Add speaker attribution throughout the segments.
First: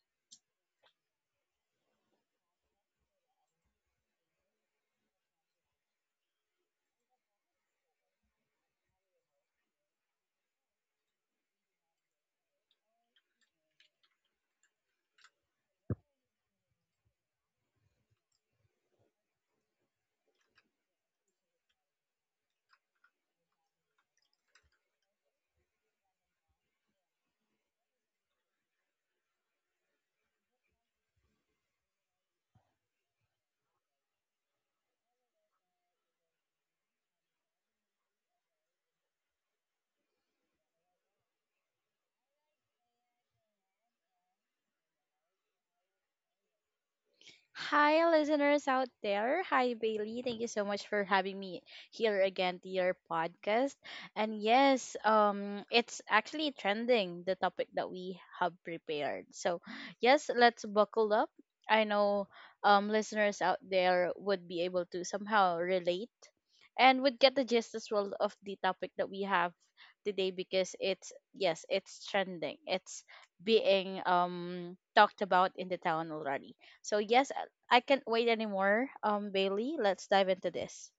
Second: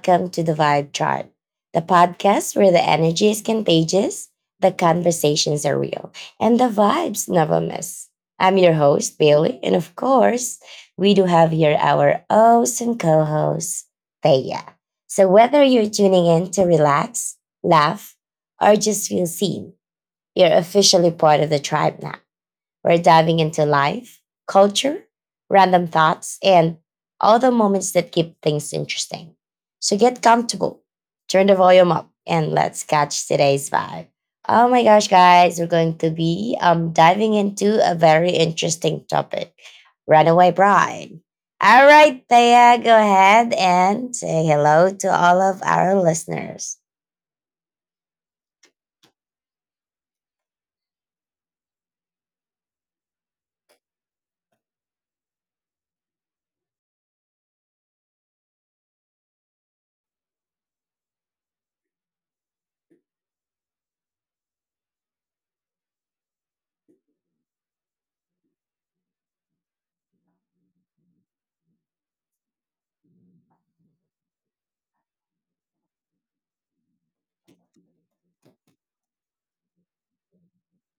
Speaker 1: Welcome to the Vibe Chart, the podcast where the energy is contagious, the conversations are real, and the vibes never miss. I'm your host, Bailey, and of course, we do have here our awesome co host, Thea. So, whether you're tuning in to relax, laugh, or just feel seen, you're officially part of the tribe now. We're diving into life, culture, random thoughts, and all the moments that keep things interesting. So get comfortable, turn the volume up, and let's catch today's vibe. Oh my gosh, guys, we're going to be diving into a very interesting topic Runaway Bride. All right, Thea, go ahead and say hello to all of our listeners.
Speaker 2: Hi, listeners out there. Hi, Bailey. Thank you so much for having me here again to your podcast. And yes, it's actually trending the topic that we have prepared. So, yes, let's buckle up. I know, listeners out there would be able to somehow relate and would get the gist as well of the topic that we have today because it's, yes, it's trending. It's being talked about in the town already. So yes, I can't wait anymore. Bailey, let's dive into this.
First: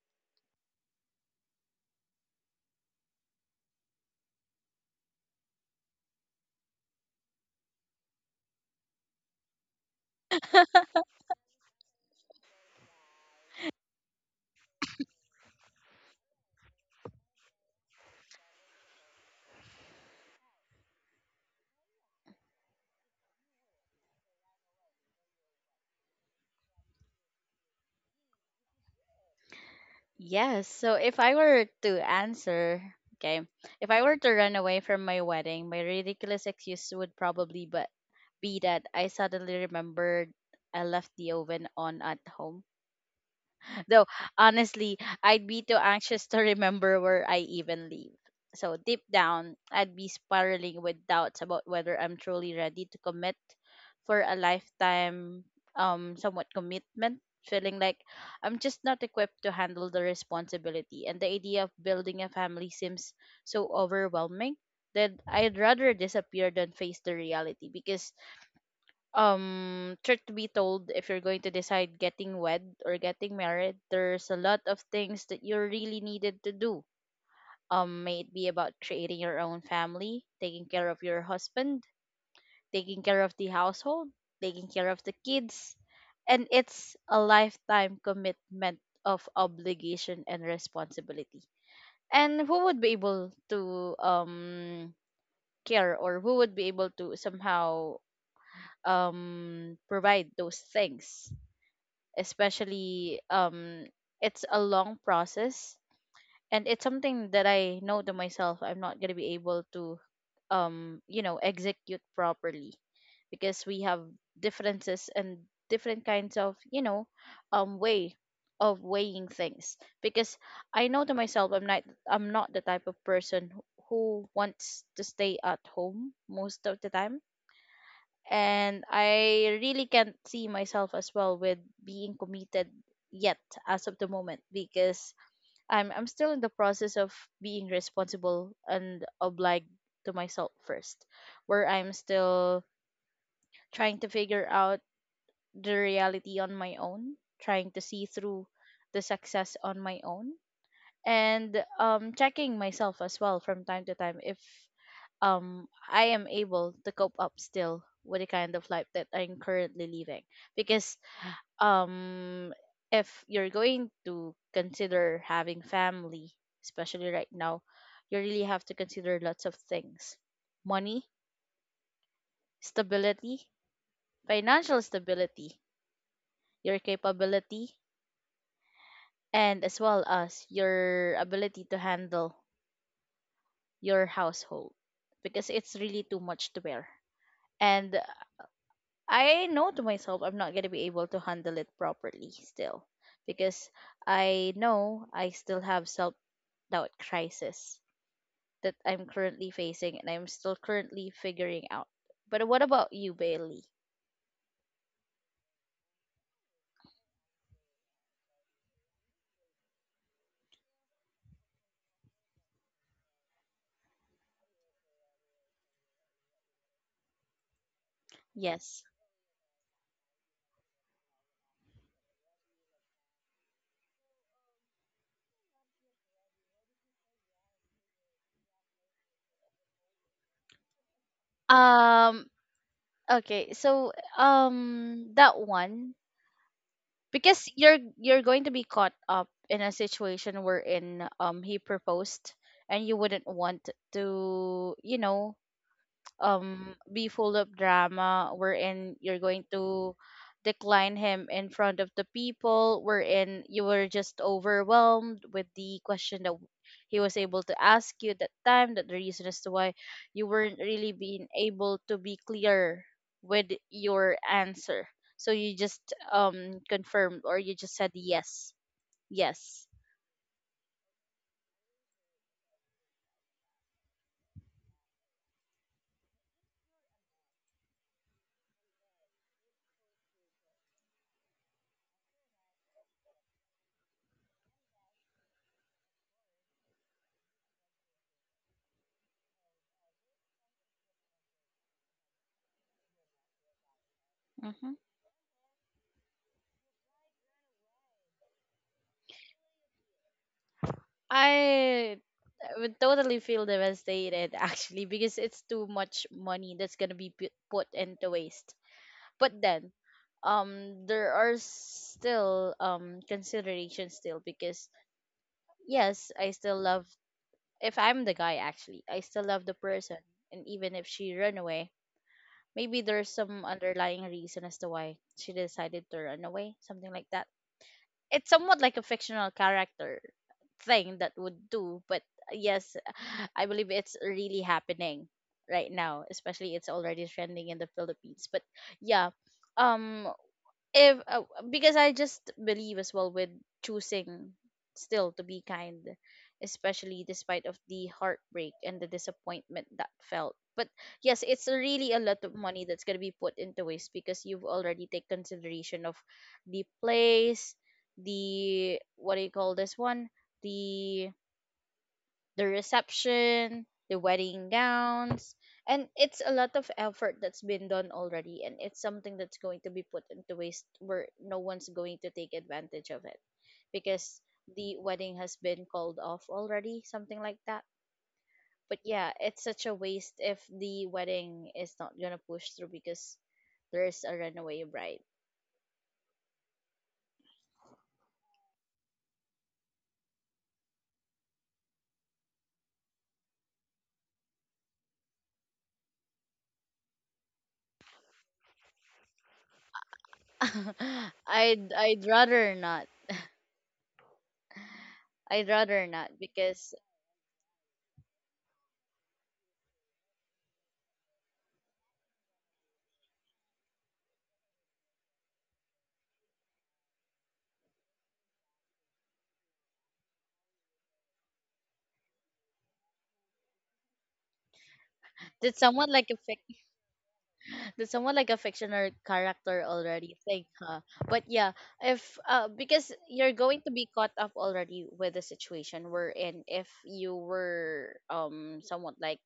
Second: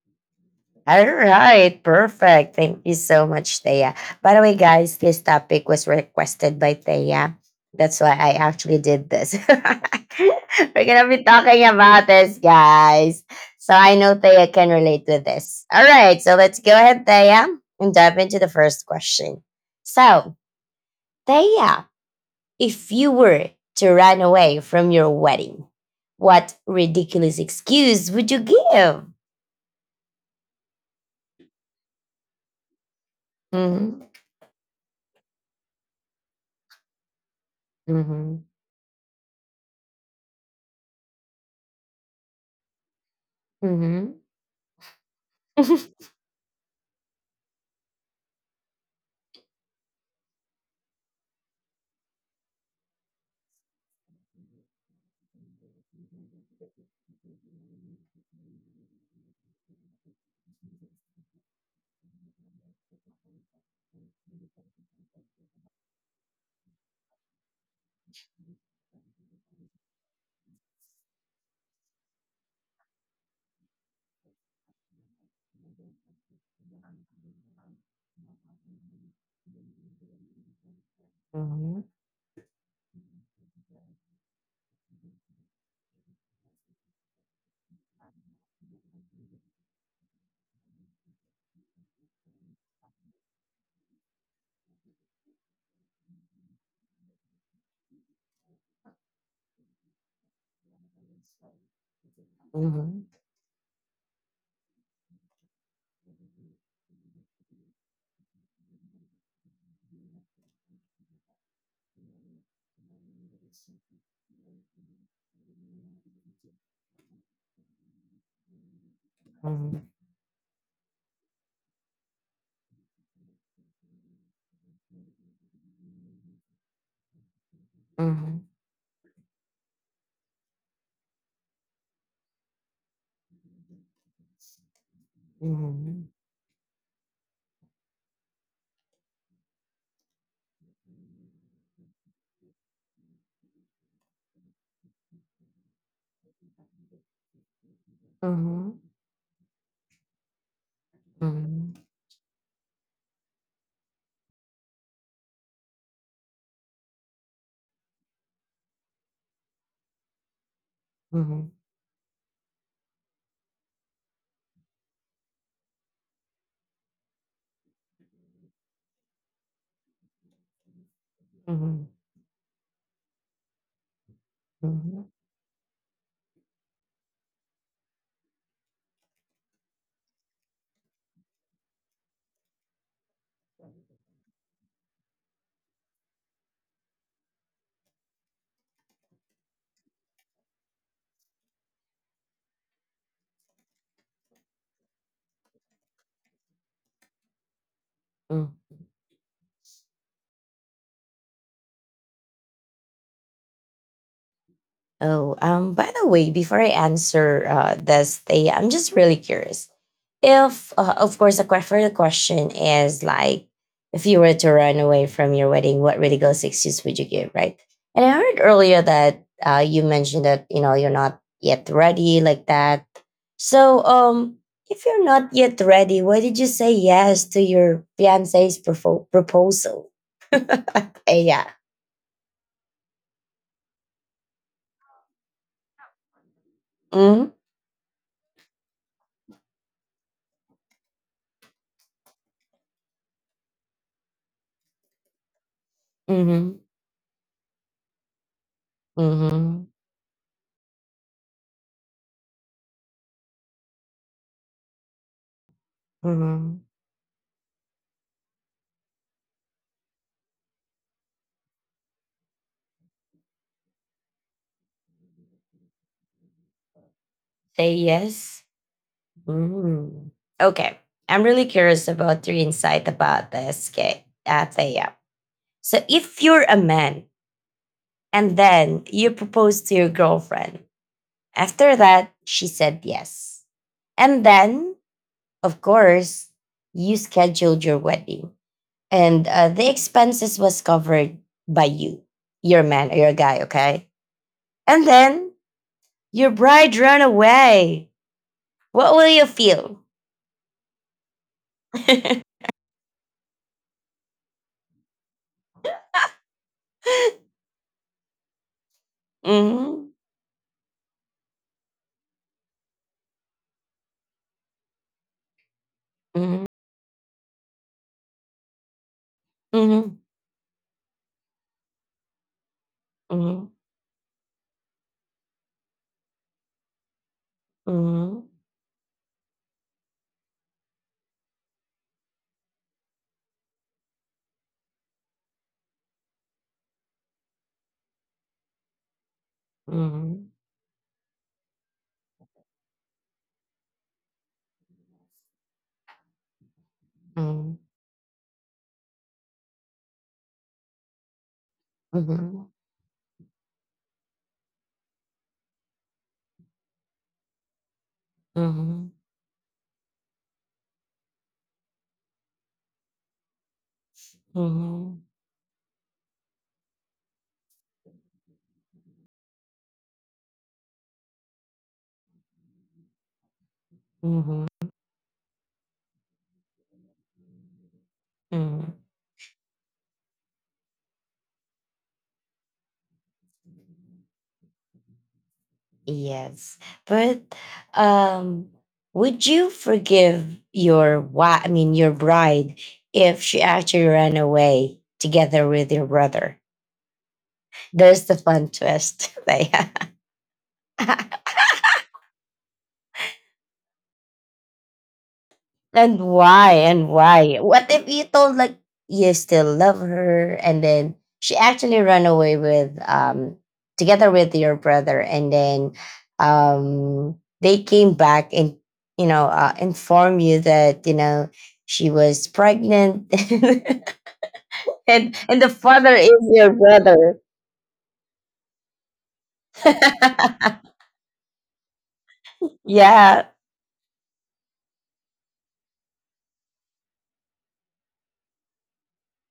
Speaker 1: All right, perfect. Thank you so much, Thea. By the way, guys, this topic was requested by Thea. That's why I actually did this. We're going to be talking about this, guys. So I know Thea can relate to this. All right, so let's go ahead, Thea, and dive into the first question. So, Thea, if you were to run away from your wedding, what ridiculous excuse would you give?
Speaker 2: Yes. So if I were to answer, okay, if I
Speaker 1: Hmm.
Speaker 2: were to run away from my wedding, my ridiculous excuse would probably but
Speaker 1: Hmm.
Speaker 2: be that I suddenly remembered I left the oven on at home. Though
Speaker 1: Hmm.
Speaker 2: honestly, I'd be too anxious to remember where I even live. So deep down, I'd be spiraling with doubts about whether I'm truly ready to commit for a lifetime somewhat commitment, feeling like I'm just not equipped to handle the responsibility, and the idea of building a family seems so overwhelming that I'd rather disappear than face the reality. Because truth to be told, if you're going to decide getting wed or getting married, there's a lot of things that you really needed to do. May it be about creating your own family, taking care of your
Speaker 1: Mhm.
Speaker 2: husband, taking care of the household, taking care of the kids, and it's a lifetime commitment of obligation and responsibility. And who would be able to care, or who would be able to somehow provide those things,
Speaker 1: Mhm.
Speaker 2: especially it's a long process, and it's something that I know to myself I'm not going to be able to execute properly, because we have differences and different kinds of way of weighing things.
Speaker 1: Mhm.
Speaker 2: Because I know to myself I'm not the type of person who wants to stay at home most of the time,
Speaker 1: Mhm.
Speaker 2: and I really can't see myself as well with being committed yet as of the moment, because I'm
Speaker 1: Mhm.
Speaker 2: I'm still in the process of being responsible and obliged to myself first, where I'm still trying to figure out the reality on my own, trying to see through
Speaker 1: Mhm.
Speaker 2: the success on my own, and
Speaker 1: Mhm.
Speaker 2: checking myself as well from time to time if I am able to cope up still with the kind of life that I'm currently living. Because
Speaker 1: Mhm.
Speaker 2: um if you're going to consider having family, especially right now, you really have to consider lots of things: money,
Speaker 1: Mhm.
Speaker 2: stability, financial
Speaker 1: Mhm.
Speaker 2: stability, your capability, and as well as your ability to handle your household, because it's really too much to bear. And I know to myself I'm not gonna be able to handle it properly still, because I know I still have self doubt crisis
Speaker 1: Mhm.
Speaker 2: that I'm currently facing and I'm still currently figuring out. But what about you, Bailey?
Speaker 1: Oh, by the way, before I answer this, thing, I'm just really curious. If, of course, the further question is like, if you were to run away from your wedding, what really goes excuse would you give, right? And I heard earlier
Speaker 2: Yes.
Speaker 1: that you mentioned that you know you're not yet ready like that. So, if you're not yet ready, why did you say yes to your fiance's proposal? Eh, yeah.
Speaker 2: Um. Okay. So that one,
Speaker 1: Mm-hmm.
Speaker 2: because you're going to be caught up in a situation wherein he proposed, and you wouldn't want to
Speaker 1: Mm-hmm.
Speaker 2: be full of drama wherein you're going
Speaker 1: Mm-hmm.
Speaker 2: to decline him in front of the people, wherein you were just overwhelmed with the question that
Speaker 1: Mm-hmm.
Speaker 2: he was able to ask you that time, that the reason as to why you weren't really being able to be clear with your answer, so you just confirmed, or you
Speaker 1: Say
Speaker 2: just said
Speaker 1: yes.
Speaker 2: yes. Yes.
Speaker 1: Mm-hmm. Okay. I'm really curious about your insight about this, okay, Thea. So, if you're a man and then you propose to your girlfriend, after that, she said yes. And then, of course, you scheduled your wedding and the expenses was covered by you, your man or your guy, okay?
Speaker 2: Mhm.
Speaker 1: And then your bride ran away. What will you feel?
Speaker 2: I
Speaker 1: Mm-hmm.
Speaker 2: I would totally feel devastated actually, because it's too much money that's gonna be put into waste. But then, there are still considerations still, because yes, I
Speaker 1: Mm-hmm.
Speaker 2: still love. If I'm the guy, actually, I still love the
Speaker 1: Mm-hmm.
Speaker 2: person, and even if she run away, maybe there's some
Speaker 1: Mm-hmm.
Speaker 2: underlying reason as to why she decided to run away, something like that.
Speaker 1: Mm-hmm.
Speaker 2: It's somewhat like a fictional character thing that would do. But yes, I believe it's really happening right now, especially it's already trending in the Philippines. But yeah, um, if because I just believe as well with choosing still to be kind, especially despite
Speaker 1: Mm-hmm.
Speaker 2: of the heartbreak and the disappointment that felt. But yes, it's really a lot of
Speaker 1: Mm-hmm.
Speaker 2: money that's gonna be put into waste, because you've already take consideration of the place, the what do you call this one, the reception, the wedding
Speaker 1: Mm-hmm.
Speaker 2: gowns, and it's a lot of effort that's been done already, and it's something that's going to be put into waste where no one's going to take advantage of it, because
Speaker 1: Mm-hmm.
Speaker 2: the wedding has been called off already, something like that.
Speaker 1: Mm-hmm.
Speaker 2: But yeah, it's such a waste if the wedding is not gonna push through because there's a runaway bride.
Speaker 1: Yes. But um would you forgive your wife, I mean your bride, if she actually ran away together with your brother? There's the fun twist. Like,
Speaker 2: I'd rather not. I'd rather
Speaker 1: and
Speaker 2: not
Speaker 1: why?
Speaker 2: because
Speaker 1: And why? What if you told like you still love her and then she actually ran away with together with your brother and then um they came back and you know inform you that you know she was pregnant and the
Speaker 2: did
Speaker 1: father
Speaker 2: someone like
Speaker 1: is
Speaker 2: a
Speaker 1: your brother.
Speaker 2: that's someone like a fictional character already thing, huh? But yeah, if because
Speaker 1: Yeah.
Speaker 2: you're going to be caught up already with the situation we're in. If you were somewhat like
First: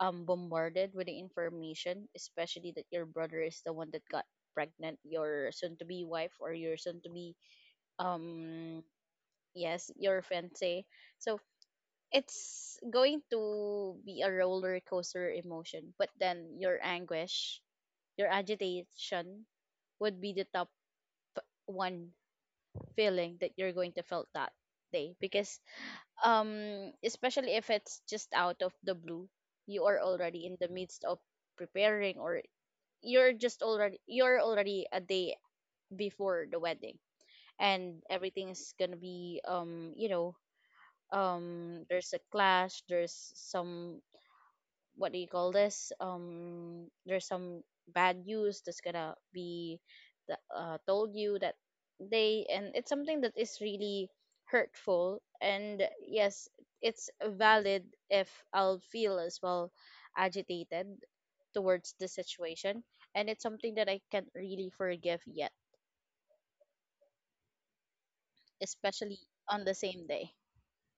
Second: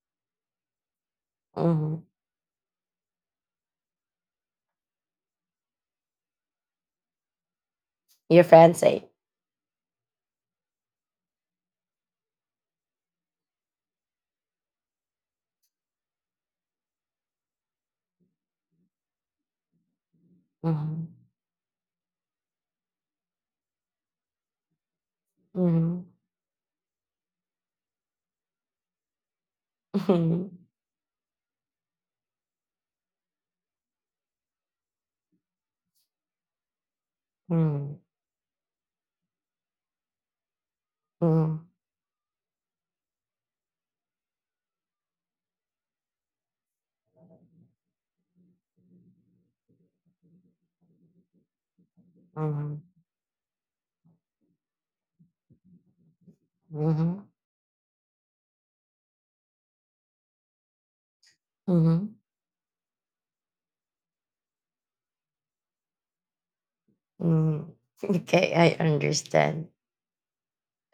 Speaker 2: bombarded with the
Speaker 1: Mhm.
Speaker 2: information, especially that your brother is the one that got pregnant, your soon-to-be wife or your soon-to-be
Speaker 1: Your
Speaker 2: um
Speaker 1: fiance.
Speaker 2: yes, your fiance. So it's going to be a roller coaster emotion, but then your anguish, your agitation would be the top
Speaker 1: Mhm.
Speaker 2: one feeling that you're going to feel that day, because
Speaker 1: Mhm.
Speaker 2: especially if it's just out of the blue, you are already
Speaker 1: Mhm.
Speaker 2: in the midst of preparing, or you're already a day before the wedding, and
Speaker 1: Mhm.
Speaker 2: everything is gonna be there's a clash, there's some what do you call this? There's some bad news that's gonna be told you that day, and
Speaker 1: Mhm.
Speaker 2: it's something that is really hurtful. And yes, it's
Speaker 1: Mhm.
Speaker 2: valid if I'll feel as well agitated towards the
Speaker 1: Mm-hmm.
Speaker 2: situation, and it's something that I can't really forgive yet,
Speaker 1: Mm-hmm. Okay, I
Speaker 2: especially on
Speaker 1: understand.
Speaker 2: the same day.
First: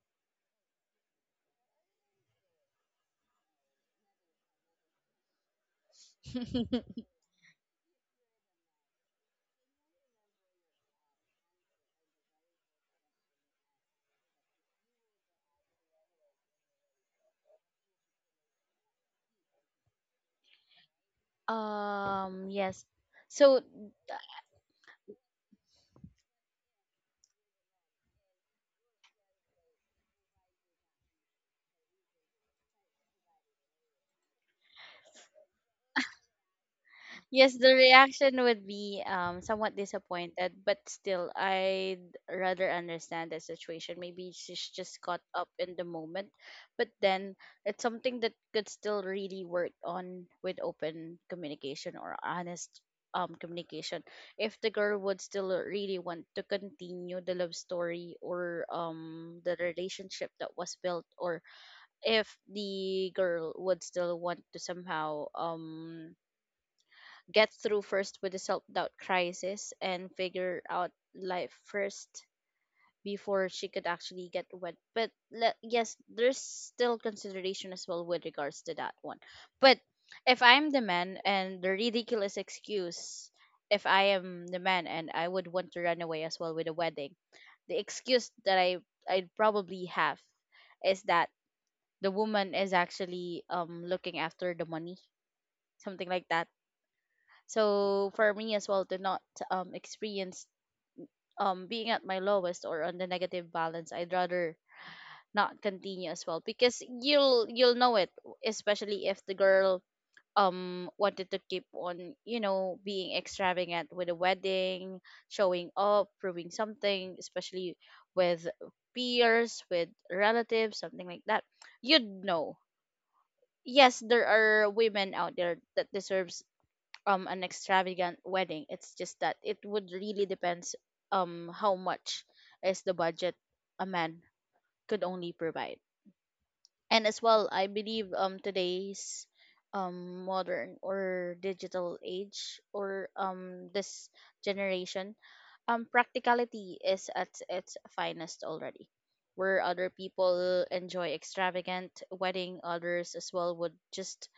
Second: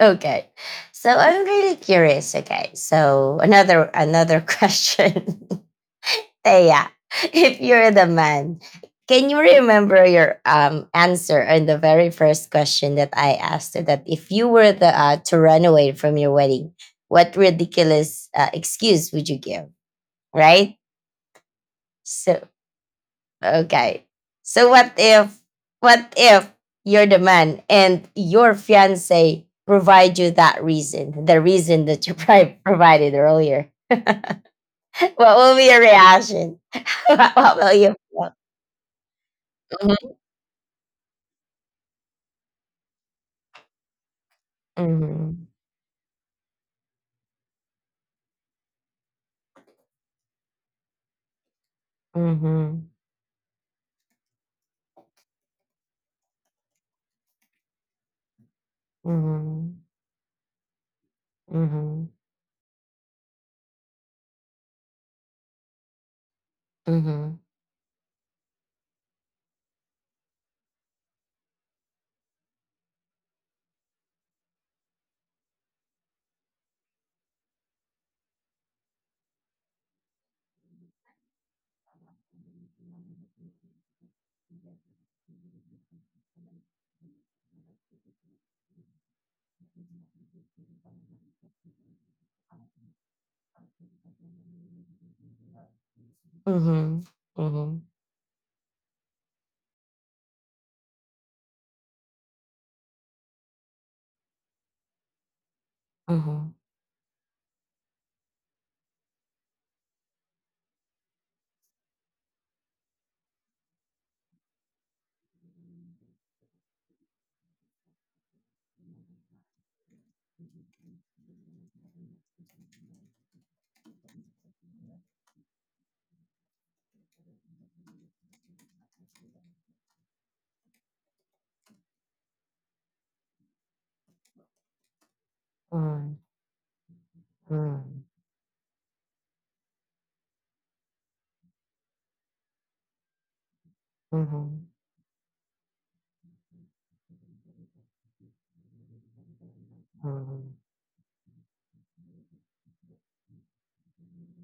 Speaker 1: Okay, so I'm really curious. Okay, so another question, Thea. If you're the man, can you remember your answer on the very first question that I asked? You that if you were the to run away from your wedding, what ridiculous excuse would you give? Right. So
Speaker 2: Yes. So
Speaker 1: okay. So what if you're the man and your fiance provide you that reason, the reason that you provided earlier? What will be your reaction? What
Speaker 2: Yes,
Speaker 1: will
Speaker 2: the
Speaker 1: you feel?
Speaker 2: reaction would be somewhat disappointed, but still I'd rather understand the situation. Maybe she's just caught
Speaker 1: Mhm.
Speaker 2: up in the moment, but then it's something that could still really work on with open communication or honest
Speaker 1: Mhm.
Speaker 2: communication. If the girl would still really want to continue the love story or the
Speaker 1: Mhm.
Speaker 2: relationship that was built, or
Speaker 1: Mhm.
Speaker 2: if the girl would still want to somehow
Speaker 1: Mhm.
Speaker 2: get through first with the self doubt crisis and figure out life first before she could actually get wet. But yes, there's still consideration as well with regards to that one. But if I'm the man and the ridiculous excuse, if I am the man and I would want to run away as well with a wedding, the excuse that I'd probably have is that the woman is actually looking after the money, something like that,
Speaker 1: Mhm. Mhm.
Speaker 2: so for me as well to not experience being at my lowest or on the negative balance, I'd rather not continue as well,
Speaker 1: Mhm.
Speaker 2: because you'll know it, especially if the girl wanted to keep on being extravagant with a wedding, showing up, proving something, especially with peers, with relatives, something like that. You'd know. Yes, there are women out there that deserves an extravagant wedding. It's just that it would really depends how much is the budget a man could only provide.
Speaker 1: Mhm.
Speaker 2: And as well, I
Speaker 1: Mhm.
Speaker 2: believe today's modern or digital age, or
Speaker 1: Mhm.
Speaker 2: this
Speaker 1: Mhm.
Speaker 2: generation, practicality is at its finest already. Where other people enjoy extravagant wedding, others as well would just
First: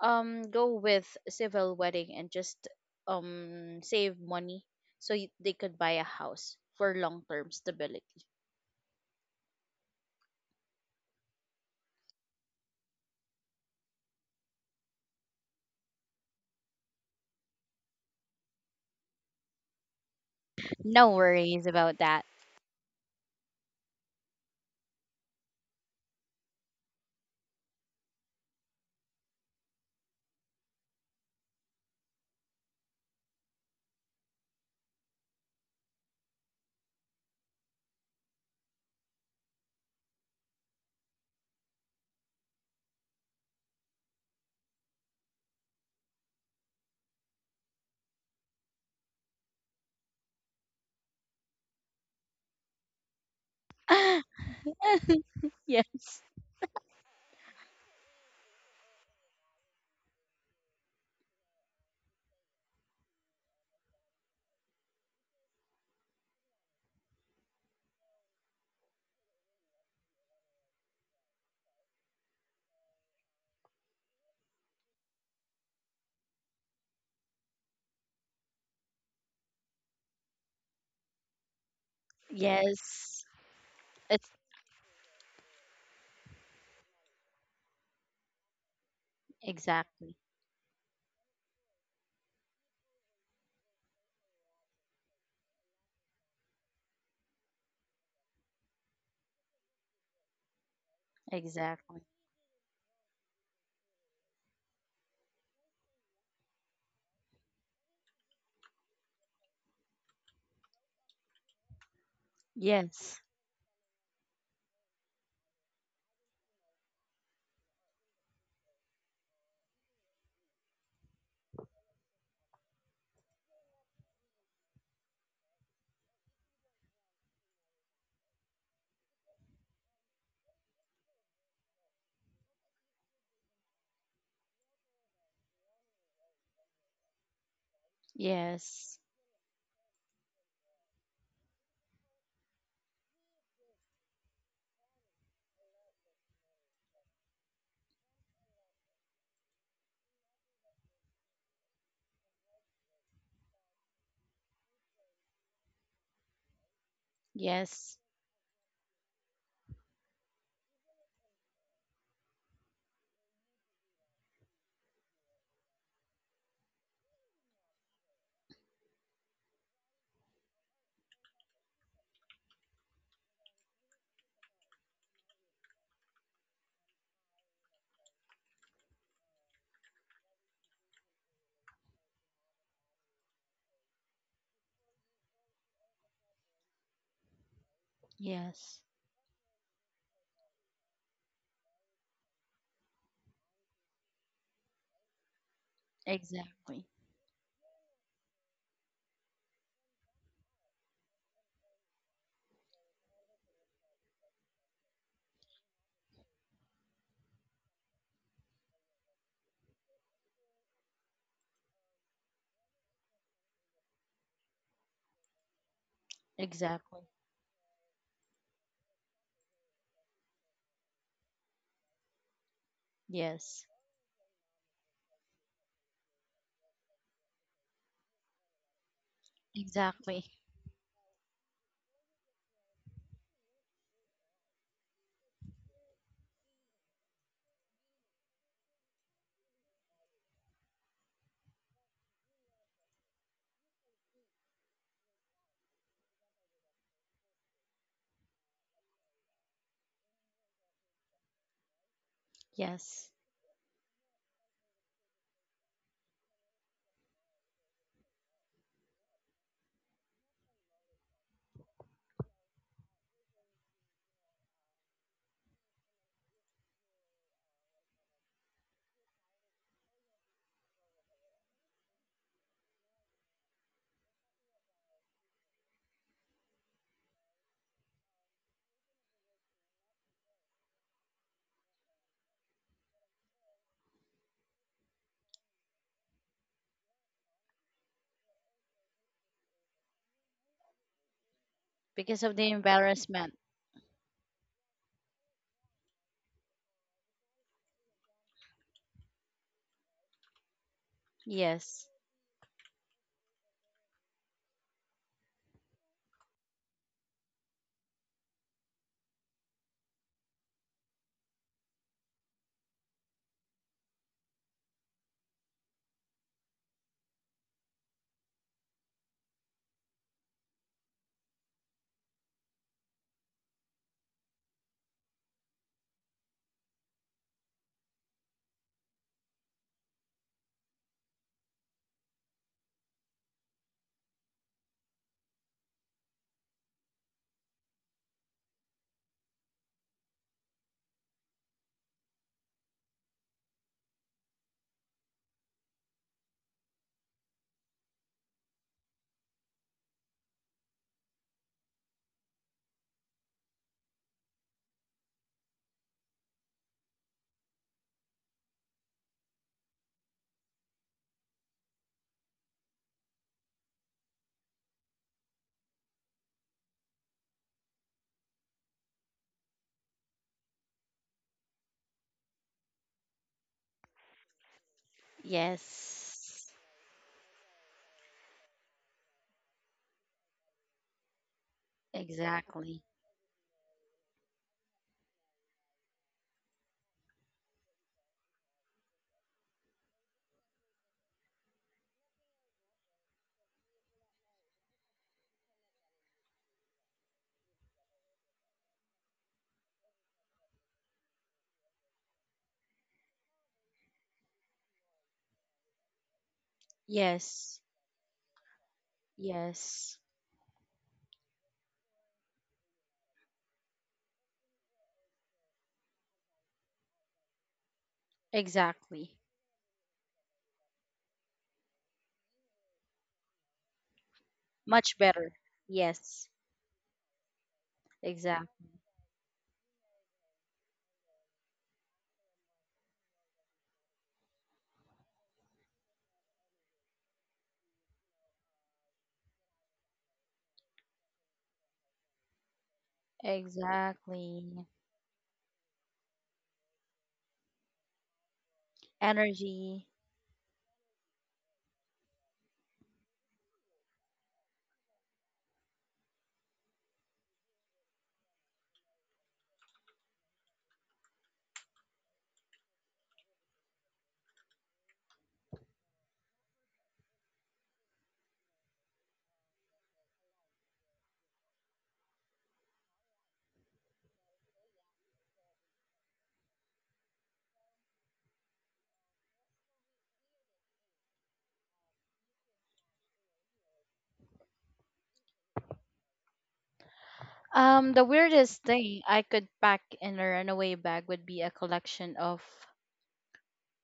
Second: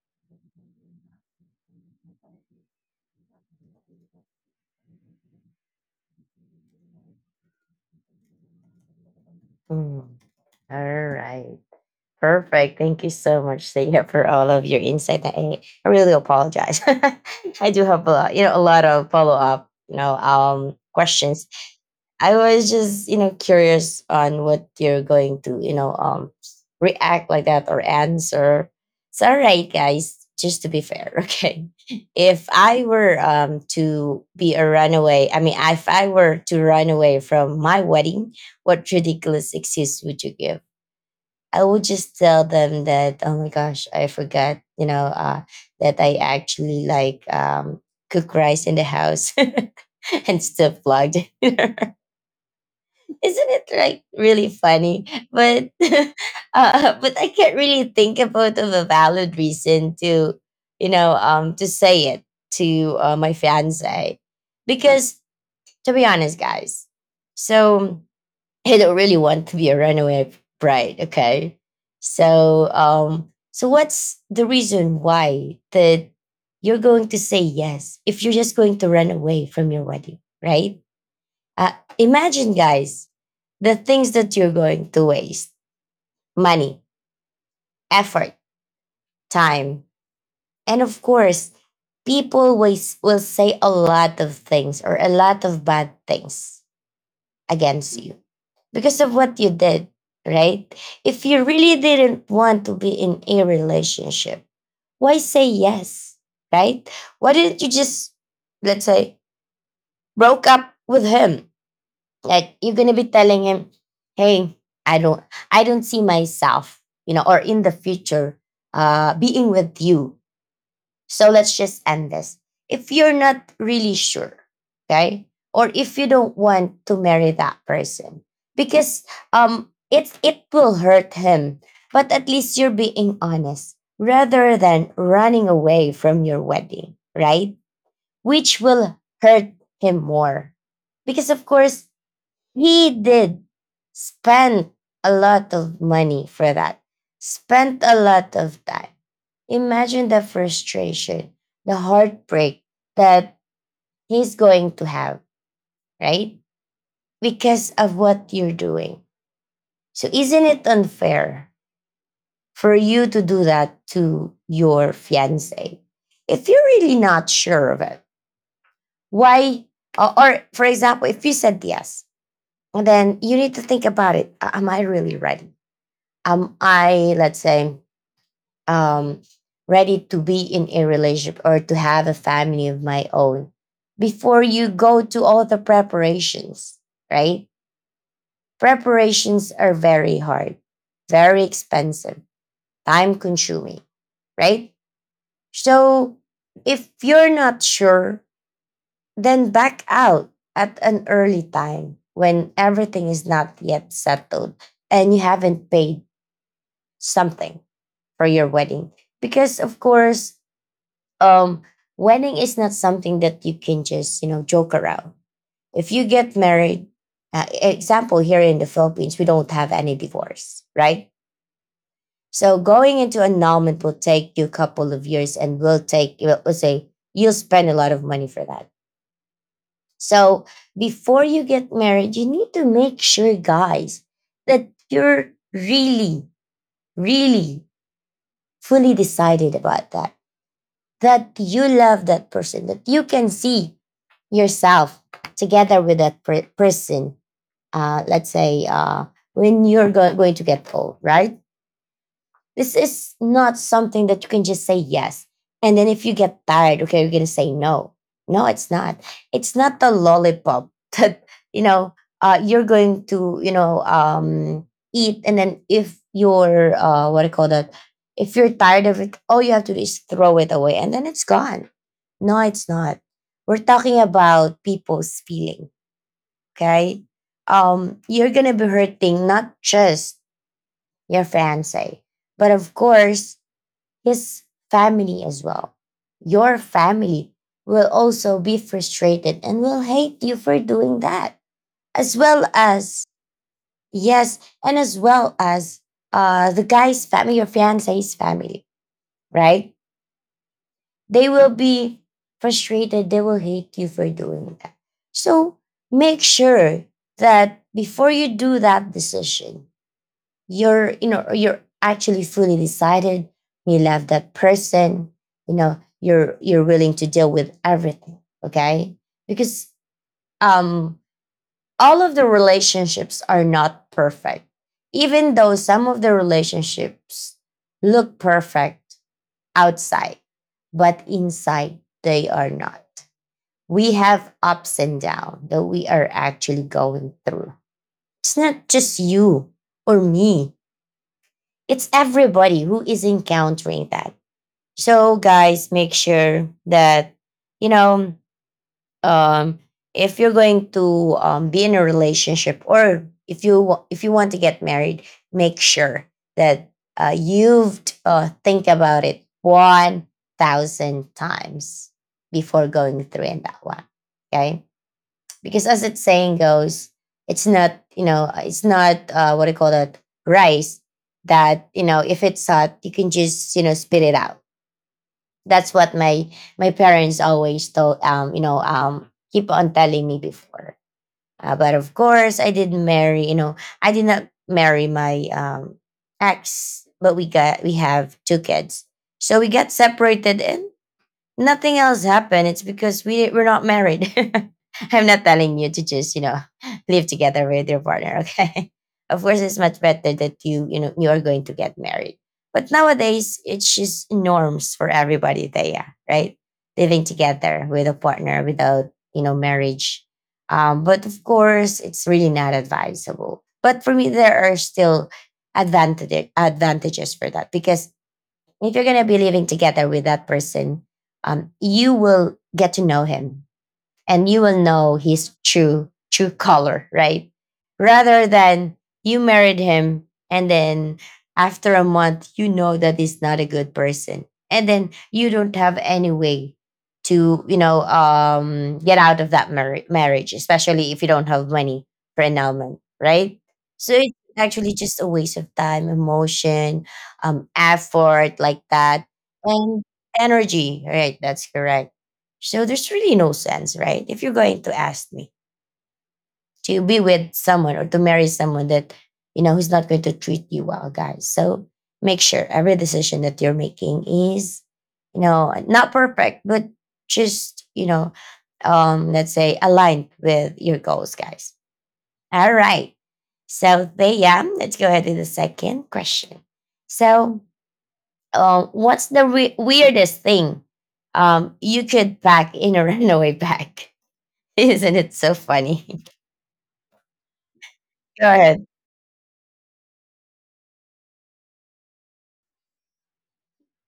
Speaker 2: go with civil wedding and just save money so they could buy a house for long-term stability.
Speaker 1: Mhm. All right. Perfect. Thank you so much, Saya, for all of your insight. I really apologize. I do have a lot, a lot of follow up, you know,
Speaker 2: No
Speaker 1: questions.
Speaker 2: worries about that.
Speaker 1: I was just, curious on what you're going to, you know, react like that or answer. It's all right, guys. Just to be fair, okay. If I were to be a runaway, I mean, if I were to run away from my wedding, what ridiculous excuse would you give? I would just tell them that, oh my gosh, I forgot, you know, that I actually like cook rice in the house and still vlogged. It. Isn't it like really funny? But
Speaker 2: Yes.
Speaker 1: but I can't really think about of a valid reason to, you know, to say it to my fiance, because to be honest, guys, so he don't really want to be a runaway bride. Okay. So so what's the reason why that you're going to say yes if you're just going to run away from your wedding, right? Uh, imagine, guys,
Speaker 2: Yes.
Speaker 1: the things
Speaker 2: It's
Speaker 1: that you're going to waste: money, effort, time,
Speaker 2: exactly.
Speaker 1: and of course, people will, say a lot of things or a lot of bad things against you because of what you did, right? If you really
Speaker 2: Exactly.
Speaker 1: didn't want to be in a relationship, why say yes, right? Why didn't you just, let's say, broke up with him? Like you're gonna be
Speaker 2: Yes.
Speaker 1: telling him, "Hey, I don't, I don't see myself, you know, or in the future, being with you." So let's just end this. If you're not really sure, okay, or if you don't want to marry that person, because it will hurt him, but at least you're being honest rather than running away from your wedding, right? Which will
Speaker 2: Yes.
Speaker 1: hurt him more, because of course he did spend a lot of money for that, spent a lot of time. Imagine the frustration, the heartbreak that he's going to have, right? Because of
Speaker 2: Yes.
Speaker 1: what you're doing. So, isn't it unfair for you to do that to your fiance? If you're really not sure of it, why? Or, for example, if you said yes, then you need to think about it. Am I really ready? Am I, let's say, um, ready to be in a relationship or to have a family of my own before you go to all the preparations, right?
Speaker 2: Yes.
Speaker 1: Preparations are very hard, very expensive, time consuming, right? So
Speaker 2: Exactly.
Speaker 1: if you're not sure, then back out at an early time when everything is not yet settled and you haven't paid something for your wedding. Because, of course, um wedding is not something that you can just joke around if you get married.
Speaker 2: Exactly.
Speaker 1: Example, here in the Philippines we don't have any divorce, right? So going into
Speaker 2: Yes.
Speaker 1: annulment will take you a couple of years, and will take, we'll say, you'll spend a lot of money for that.
Speaker 2: Exactly.
Speaker 1: So before you get married you need to make sure, guys, that you're really really fully decided about that, that you love that person, that you can see yourself together with that person. Let's say when you're going to get old, right? This
Speaker 2: Yes.
Speaker 1: is not something that you can just say yes. And then if you get tired, okay, you're going to say no. No, it's not. It's not the lollipop that, you know, you're going to, you know, eat. And then if you're, what do you call that? If you're tired of it, all you have to do is throw it away and then it's gone. No, it's not. We're talking about people's feeling. Okay. You're gonna be hurting not just your fiance, but of course his family as well. Your family will also be frustrated and will hate you for doing that. As
Speaker 2: Because of
Speaker 1: well
Speaker 2: the
Speaker 1: as
Speaker 2: embarrassment.
Speaker 1: yes, and as well as the guy's family, your fiance's family, right? They will
Speaker 2: Yes.
Speaker 1: be frustrated. They will hate you for doing that. So make sure that before you do that decision, you're actually fully decided. You love that person. You know you're willing to deal with everything. Okay, because um all of the relationships are not perfect. Even though some of the relationships look perfect, outside, but inside they are not. We have ups and downs that we are actually going through. It's not just you or me, it's everybody who is encountering that. So, guys, make sure that, you know, um if you're going to be in a relationship or if you if you want to get married, make sure that you've think about it 1,000 times before going through in that one, okay, because as it's saying goes, it's not it's not what do you call that rice, that, you know, if it's hot you can just spit it out. That's what my
Speaker 2: Yes.
Speaker 1: parents always told keep on telling me before. But of course, I
Speaker 2: Exactly.
Speaker 1: didn't marry. I did not marry my ex, but we have two kids. So we got separated, and nothing else happened. It's because we're not married. I'm not telling you to just live together with your partner. Okay, of course it's much better that you are going to get married. But nowadays it's just norms for everybody. They Right, living
Speaker 2: Yes.
Speaker 1: together with a partner without
Speaker 2: Yes.
Speaker 1: marriage. But of course it's really not advisable. But for me, there are still advantages for that because if you're going to be
Speaker 2: Exactly.
Speaker 1: living together with that person, you will get to know him and you will know
Speaker 2: Much
Speaker 1: his
Speaker 2: better.
Speaker 1: true
Speaker 2: Yes.
Speaker 1: color, right? Rather
Speaker 2: Exact.
Speaker 1: than you married him and then after a month you know that he's not a good person and then you don't have any way to get out of that marriage, especially if you don't have money for annulment, right? So it's
Speaker 2: Exactly.
Speaker 1: actually just a waste of time, emotion, effort like that, and
Speaker 2: Energy.
Speaker 1: energy, right? That's correct. So there's really no sense, right? If you're going to ask me to be with someone or to marry someone that, who's not going to treat you well, guys. So make sure every decision that you're making is, not perfect, but just, let's say aligned with your goals, guys. All right. So Thea, let's go ahead to the second question. So what's the weirdest thing you could pack in a runaway bag? Isn't it so funny?
Speaker 2: The
Speaker 1: Go ahead.
Speaker 2: weirdest thing I could pack in a runaway bag would be a collection of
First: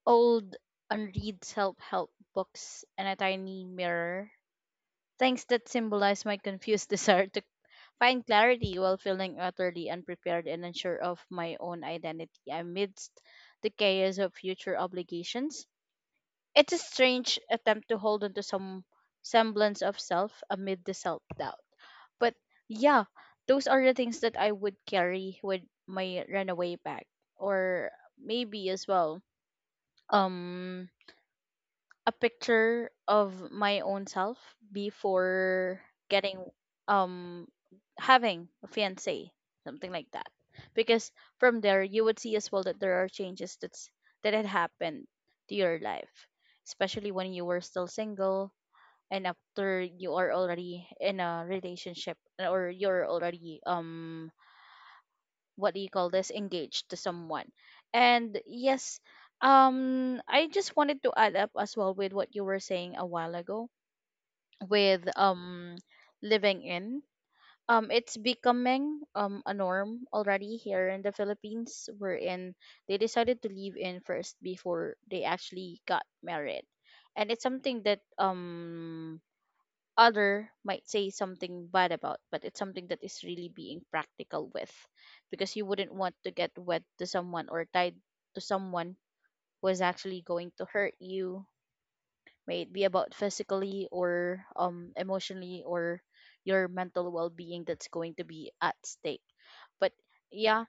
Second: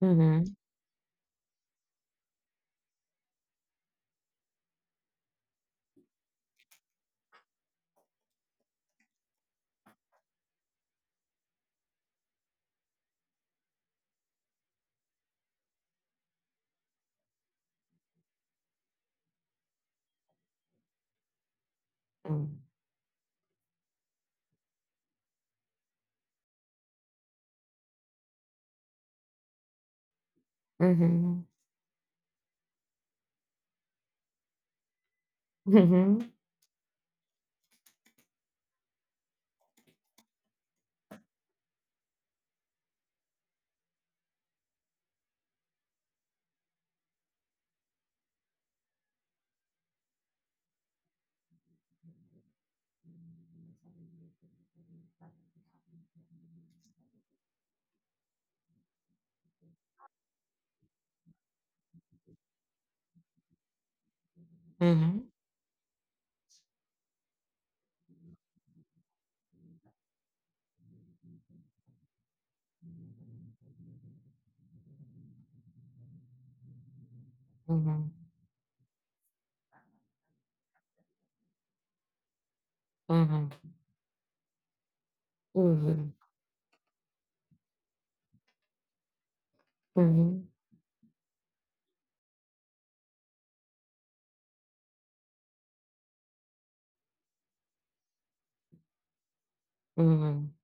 Speaker 1: hmm
Speaker 2: old, unread self-help books and a tiny mirror. Things that symbolize my confused desire to find clarity while feeling utterly unprepared and unsure of my own identity amidst the chaos of future obligations. It's a strange attempt to hold on to some semblance of self amid the self doubt. But
Speaker 1: Mm-hmm.
Speaker 2: yeah, those are the things that I would carry with my runaway bag, or maybe as well. Um,
Speaker 1: Mm-hmm.
Speaker 2: a picture of my own self before
Speaker 1: Mm-hmm.
Speaker 2: getting um having a fiance, something like that, because from there you would see as well that there are changes that had happened to your life, especially when you were still single and after you are already in a relationship or you're already what do you call this, engaged to someone. And yes, I just wanted to add up as well with what you were saying a while ago with
Speaker 1: Mm-hmm.
Speaker 2: living in. It's becoming a norm already here in the Philippines, wherein they decided to live in first before they actually got married. And it's something that
Speaker 1: Mm-hmm.
Speaker 2: other might say something bad about, but it's something that is really
Speaker 1: Mm-hmm.
Speaker 2: being practical with, because you wouldn't want
Speaker 1: Mm-hmm.
Speaker 2: to get wed to someone or tied to someone who is actually going to hurt you, may it be about physically or emotionally, or your mental well-being that's going to be at stake. But
Speaker 1: Mm-hmm.
Speaker 2: yeah,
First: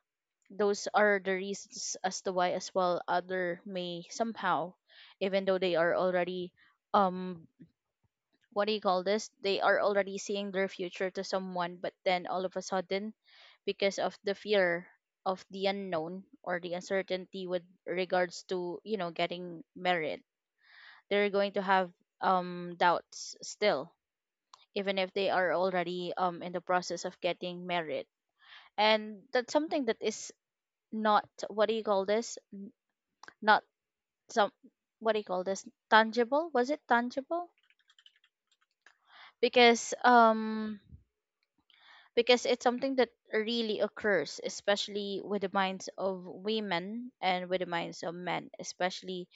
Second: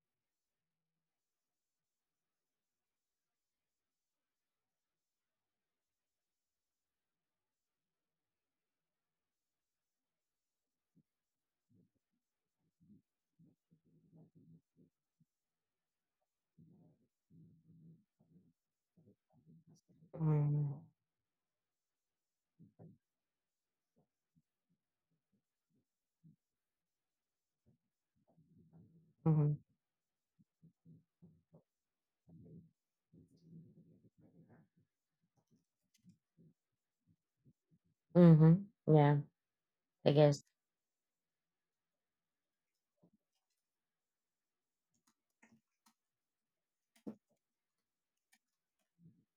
Speaker 2: those are the reasons as to why as well other may somehow, even though they are already um what do you call this? They are already seeing their future to someone, but then all of a sudden, because of the fear of the unknown or the uncertainty with regards to, you know, getting married, they're going to have doubts still, even if they are already in the process of getting married. And
Speaker 1: Mm-hmm.
Speaker 2: that's something that is not, what do you call this? Not some, what do you call this? Tangible? Was it tangible?
Speaker 1: Mm-hmm. Yeah,
Speaker 2: Because
Speaker 1: I guess.
Speaker 2: um because it's something that really occurs, especially with the minds of women and with the minds of men, especially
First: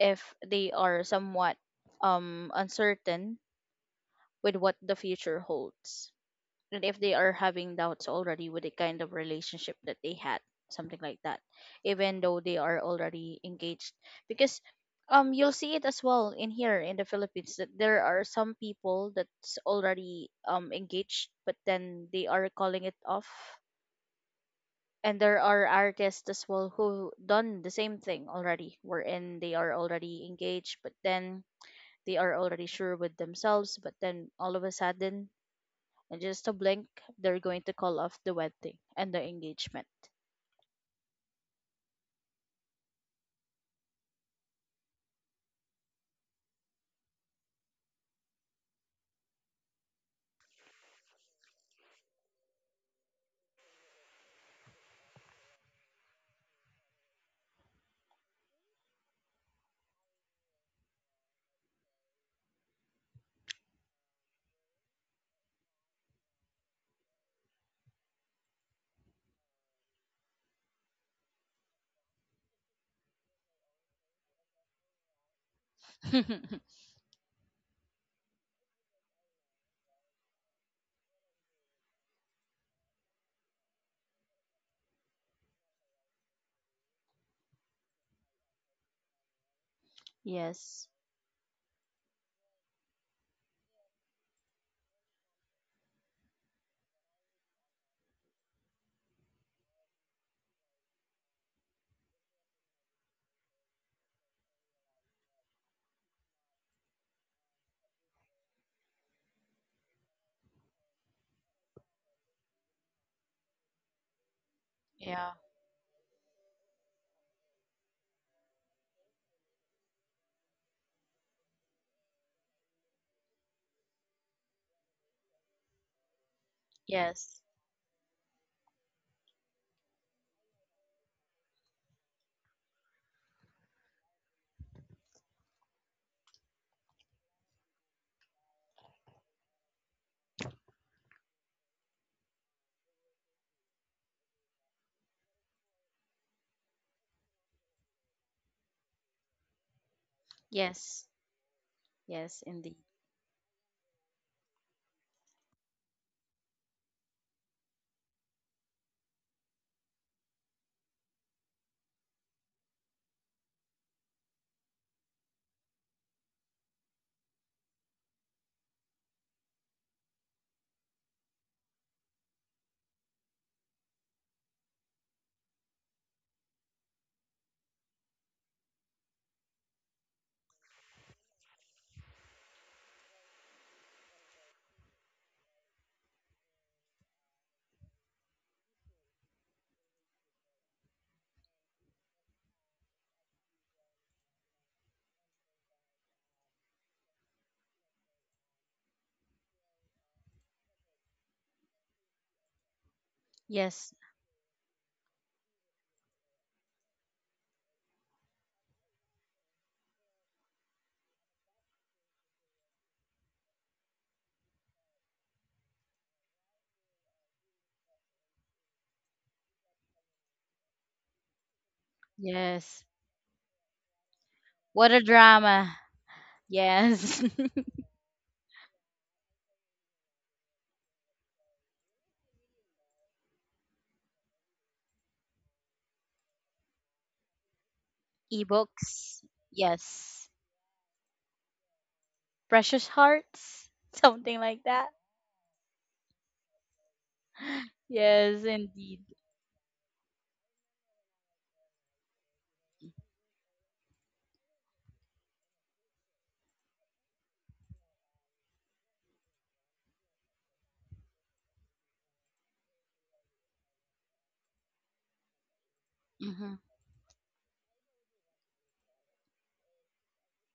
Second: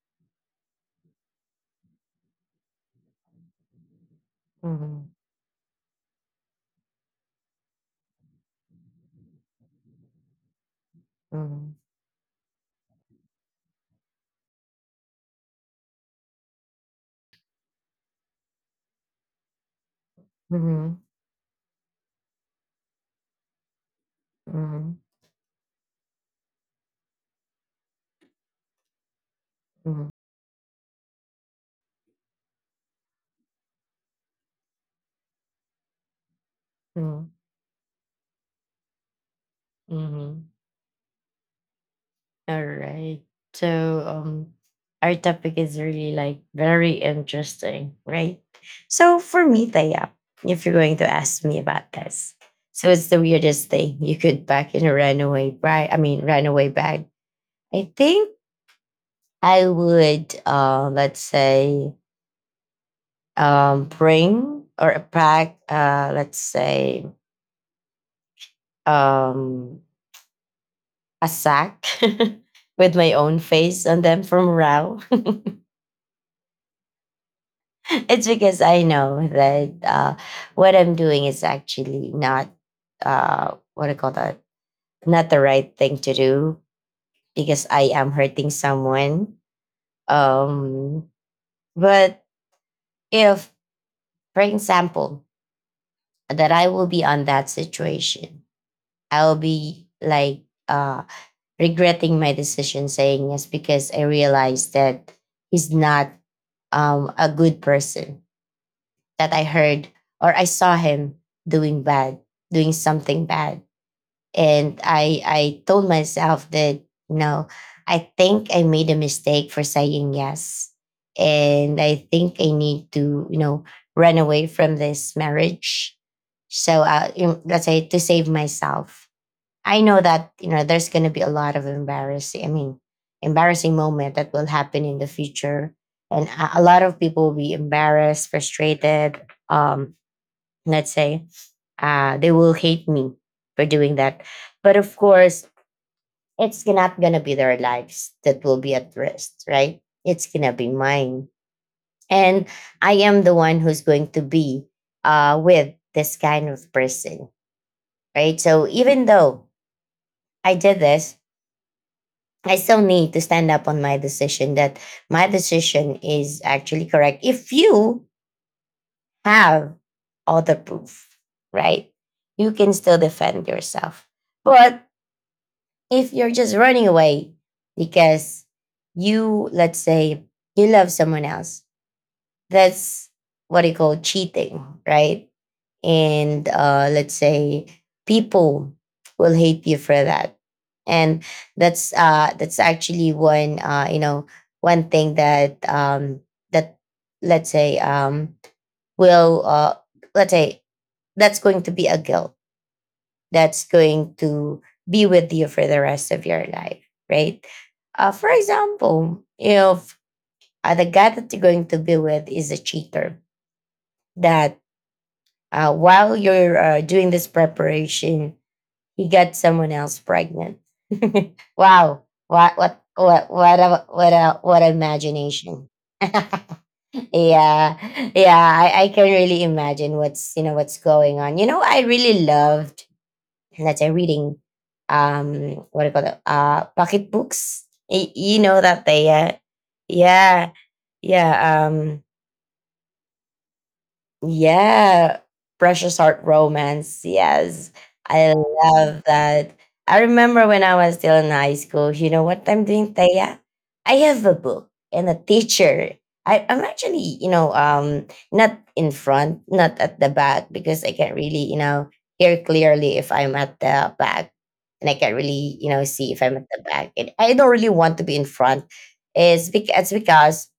Speaker 2: if they are somewhat uncertain with what the
Speaker 1: Mm-hmm.
Speaker 2: future holds, and if they are having doubts already with the kind of relationship that they had, something like that,
Speaker 1: Mm-hmm.
Speaker 2: even though they are already engaged. Because you'll see it as well in here in the Philippines that there are some people that's already
Speaker 1: Mm-hmm.
Speaker 2: engaged, but then they are calling it off.
Speaker 1: Mm-hmm.
Speaker 2: And there are artists as well who done the same thing already, wherein they are
Speaker 1: Mm-hmm.
Speaker 2: already engaged, but then they are already sure with themselves, but then all of a sudden and just a blink, they're going to call off the wedding and the engagement.
Speaker 1: Mm-hmm. All right. So our topic is really like very interesting, right? So for me, Taya, if you're going to ask me about this, so it's the weirdest thing you could pack in a runaway bag. I mean, runaway bag. I think I would, let's say, bring or pack, let's say, um, a sack with my own face on them from Rao. It's because I know that what I'm doing is actually not what I call that, not the right thing to do because I am hurting someone.
Speaker 2: Yes.
Speaker 1: Um, but if, for example, that I will be on that situation, I'll be like uh, regretting my decision, saying yes, because I realized that he's not a good person, that I heard or I saw him doing bad, doing something bad. And I
Speaker 2: Yeah.
Speaker 1: I told myself that, you know, I think I made a mistake for saying yes. And I think I need to, you know, run away from this marriage. So
Speaker 2: Yes.
Speaker 1: let's say to save myself. I know that you know there's going to be a lot of embarrassing. I mean, embarrassing moment that will happen in the future, and a lot of people will be embarrassed, frustrated. Um, let's say they will hate me for doing that, but of course, it's not going to be their lives that will be at risk, right? It's going to be
Speaker 2: Yes.
Speaker 1: mine,
Speaker 2: Yes,
Speaker 1: and
Speaker 2: indeed.
Speaker 1: I am the one who's going to be with this kind of person, right? So even though I did this, I still need to stand up on my decision that my decision is actually correct. If you have other proof, right, you can still defend yourself. But if you're just running away because you, let's say, you love someone else, that's what you call cheating, right? And let's say people will hate you for that, and that's actually one one thing that let's say will let's say that's going to be a guilt that's
Speaker 2: Yes.
Speaker 1: going to be with you for the rest of your life, right? For example, you know, if the guy that you're going to be with is a cheater, that while you're doing this preparation, he got someone else pregnant. Wow.
Speaker 2: Yes.
Speaker 1: What a what a what
Speaker 2: What a
Speaker 1: imagination.
Speaker 2: drama. Yes.
Speaker 1: Yeah. Yeah. I can really imagine what's what's going on. You know, I really loved, let's say, reading um what do you call it? Pocket books. You know that they
Speaker 2: Ebooks. Yes.
Speaker 1: yeah, yeah.
Speaker 2: Precious hearts. Something like that.
Speaker 1: Yeah, Precious Heart Romance. Yes, I
Speaker 2: Yes,
Speaker 1: love
Speaker 2: indeed.
Speaker 1: that. I remember when I was still in high school, you know what I'm doing, Taya? I have a book and a teacher. I'm actually, you know, not in front, not at the back, because I can't really, you know, hear clearly if I'm at the back. And I can't really, you know, see if I'm at
Speaker 2: Hmm.
Speaker 1: the back. And I don't really want to be in front. Is because It's because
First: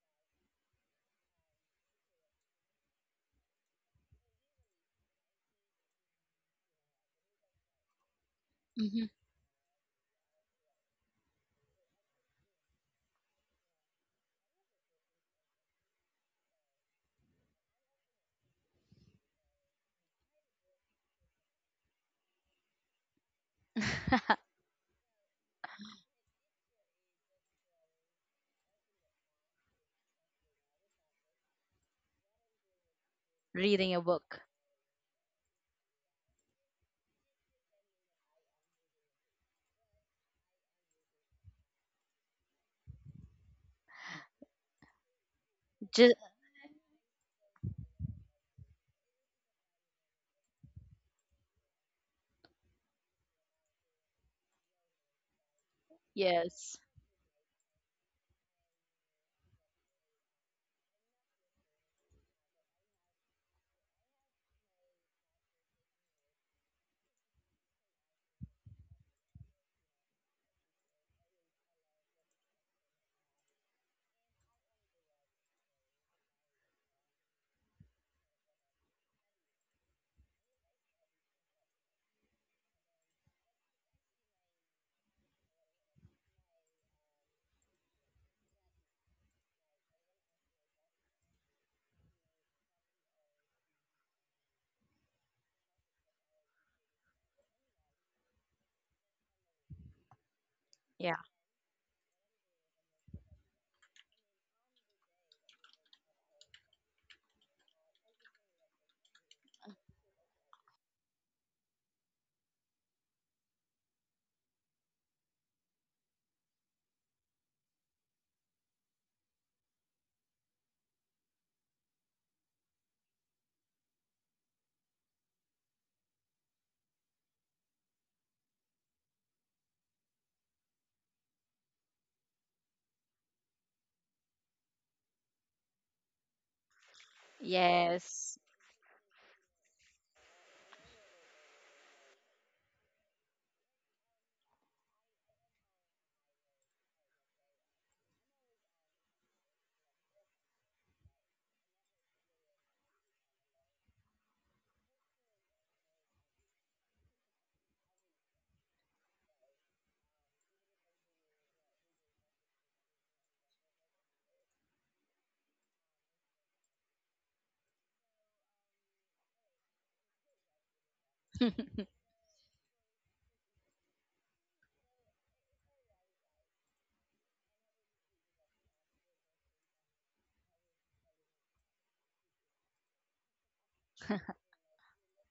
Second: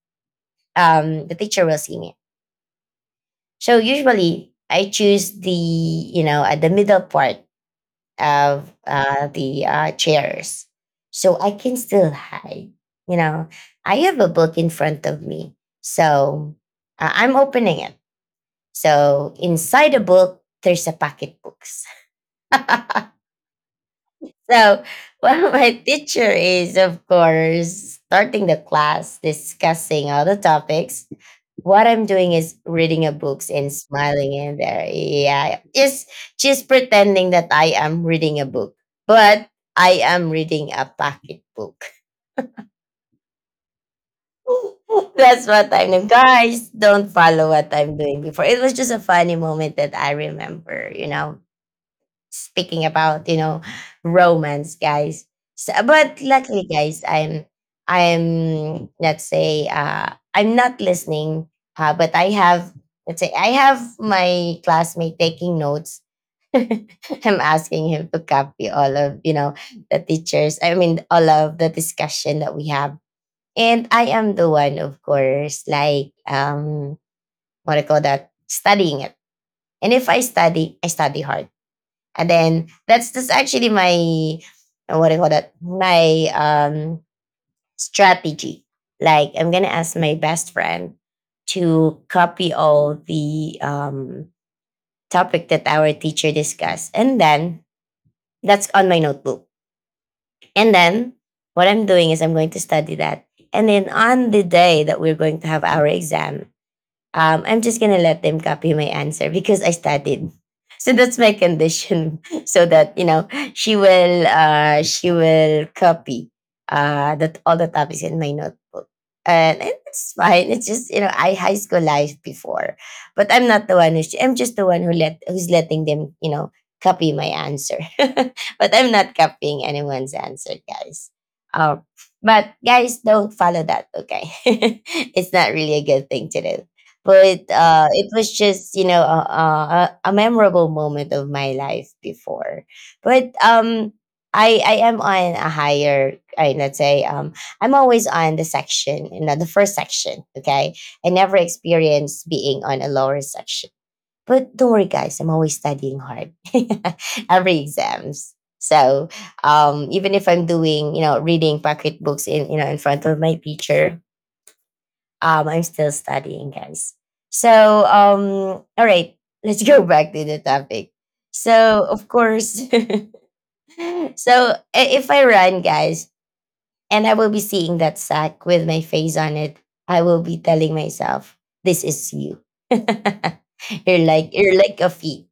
Speaker 1: the teacher will see me, so usually I choose the, you know, at the middle part of
Speaker 2: Hmm.
Speaker 1: the chairs, so I can still hide. You know, I have a book in front of me, so I'm opening it. So inside the book, there's a pocket books. So well, my teacher is of course starting the class discussing all the topics, what I'm doing is reading a books and
Speaker 2: Reading a
Speaker 1: smiling
Speaker 2: book.
Speaker 1: in there. Yeah, just pretending that I am reading a book, but I am reading a pocket book. That's what I'm doing.
Speaker 2: Just
Speaker 1: Guys, don't follow what I'm doing before. It was just a funny moment that I remember, you know, speaking about, you know, romance, guys. So, but luckily,
Speaker 2: yes.
Speaker 1: guys, I'm let's say I'm not listening, but I have, let's say, I have my classmate taking notes. I'm asking him to copy all of, you know, the teachers, I mean, all of the discussion that we have, and I am the one of course like what do you call that, studying it. And if I study, I study hard, and then that's actually my what do you call that? My strategy. Like I'm gonna ask my best friend to copy all the topic that our teacher discussed. And then that's on my notebook. And then
Speaker 2: Yeah.
Speaker 1: what I'm doing is I'm going to study that. And then on the day that we're going to have our exam, I'm just gonna let them copy my answer because I studied. So that's my condition. So that you know, she will copy, that all the topics in my notebook, and it's fine. It's just you know, I high school life before, but I'm not the one who's. I'm just the one who let who's letting them, you know, copy my answer, but I'm not copying anyone's answer, guys. Uh, but guys, don't follow that. Okay, it's not really a good thing to do, but it was
Speaker 2: Yes.
Speaker 1: just, you know, a memorable moment of my life before, but I am on a higher, I let's say, I'm always on the section, you know, the first section, okay. I never experienced being on a lower section, but don't worry, guys, I'm always studying hard every exams. So even if I'm doing, you know, reading pocket books in, you know, in front of my teacher, I'm still studying, guys. So, all right, let's go back to the topic. So, of course, so if I run, guys, and I will be seeing that sack with my face on it. I will be telling myself, this is you. You're like, you're like a feet.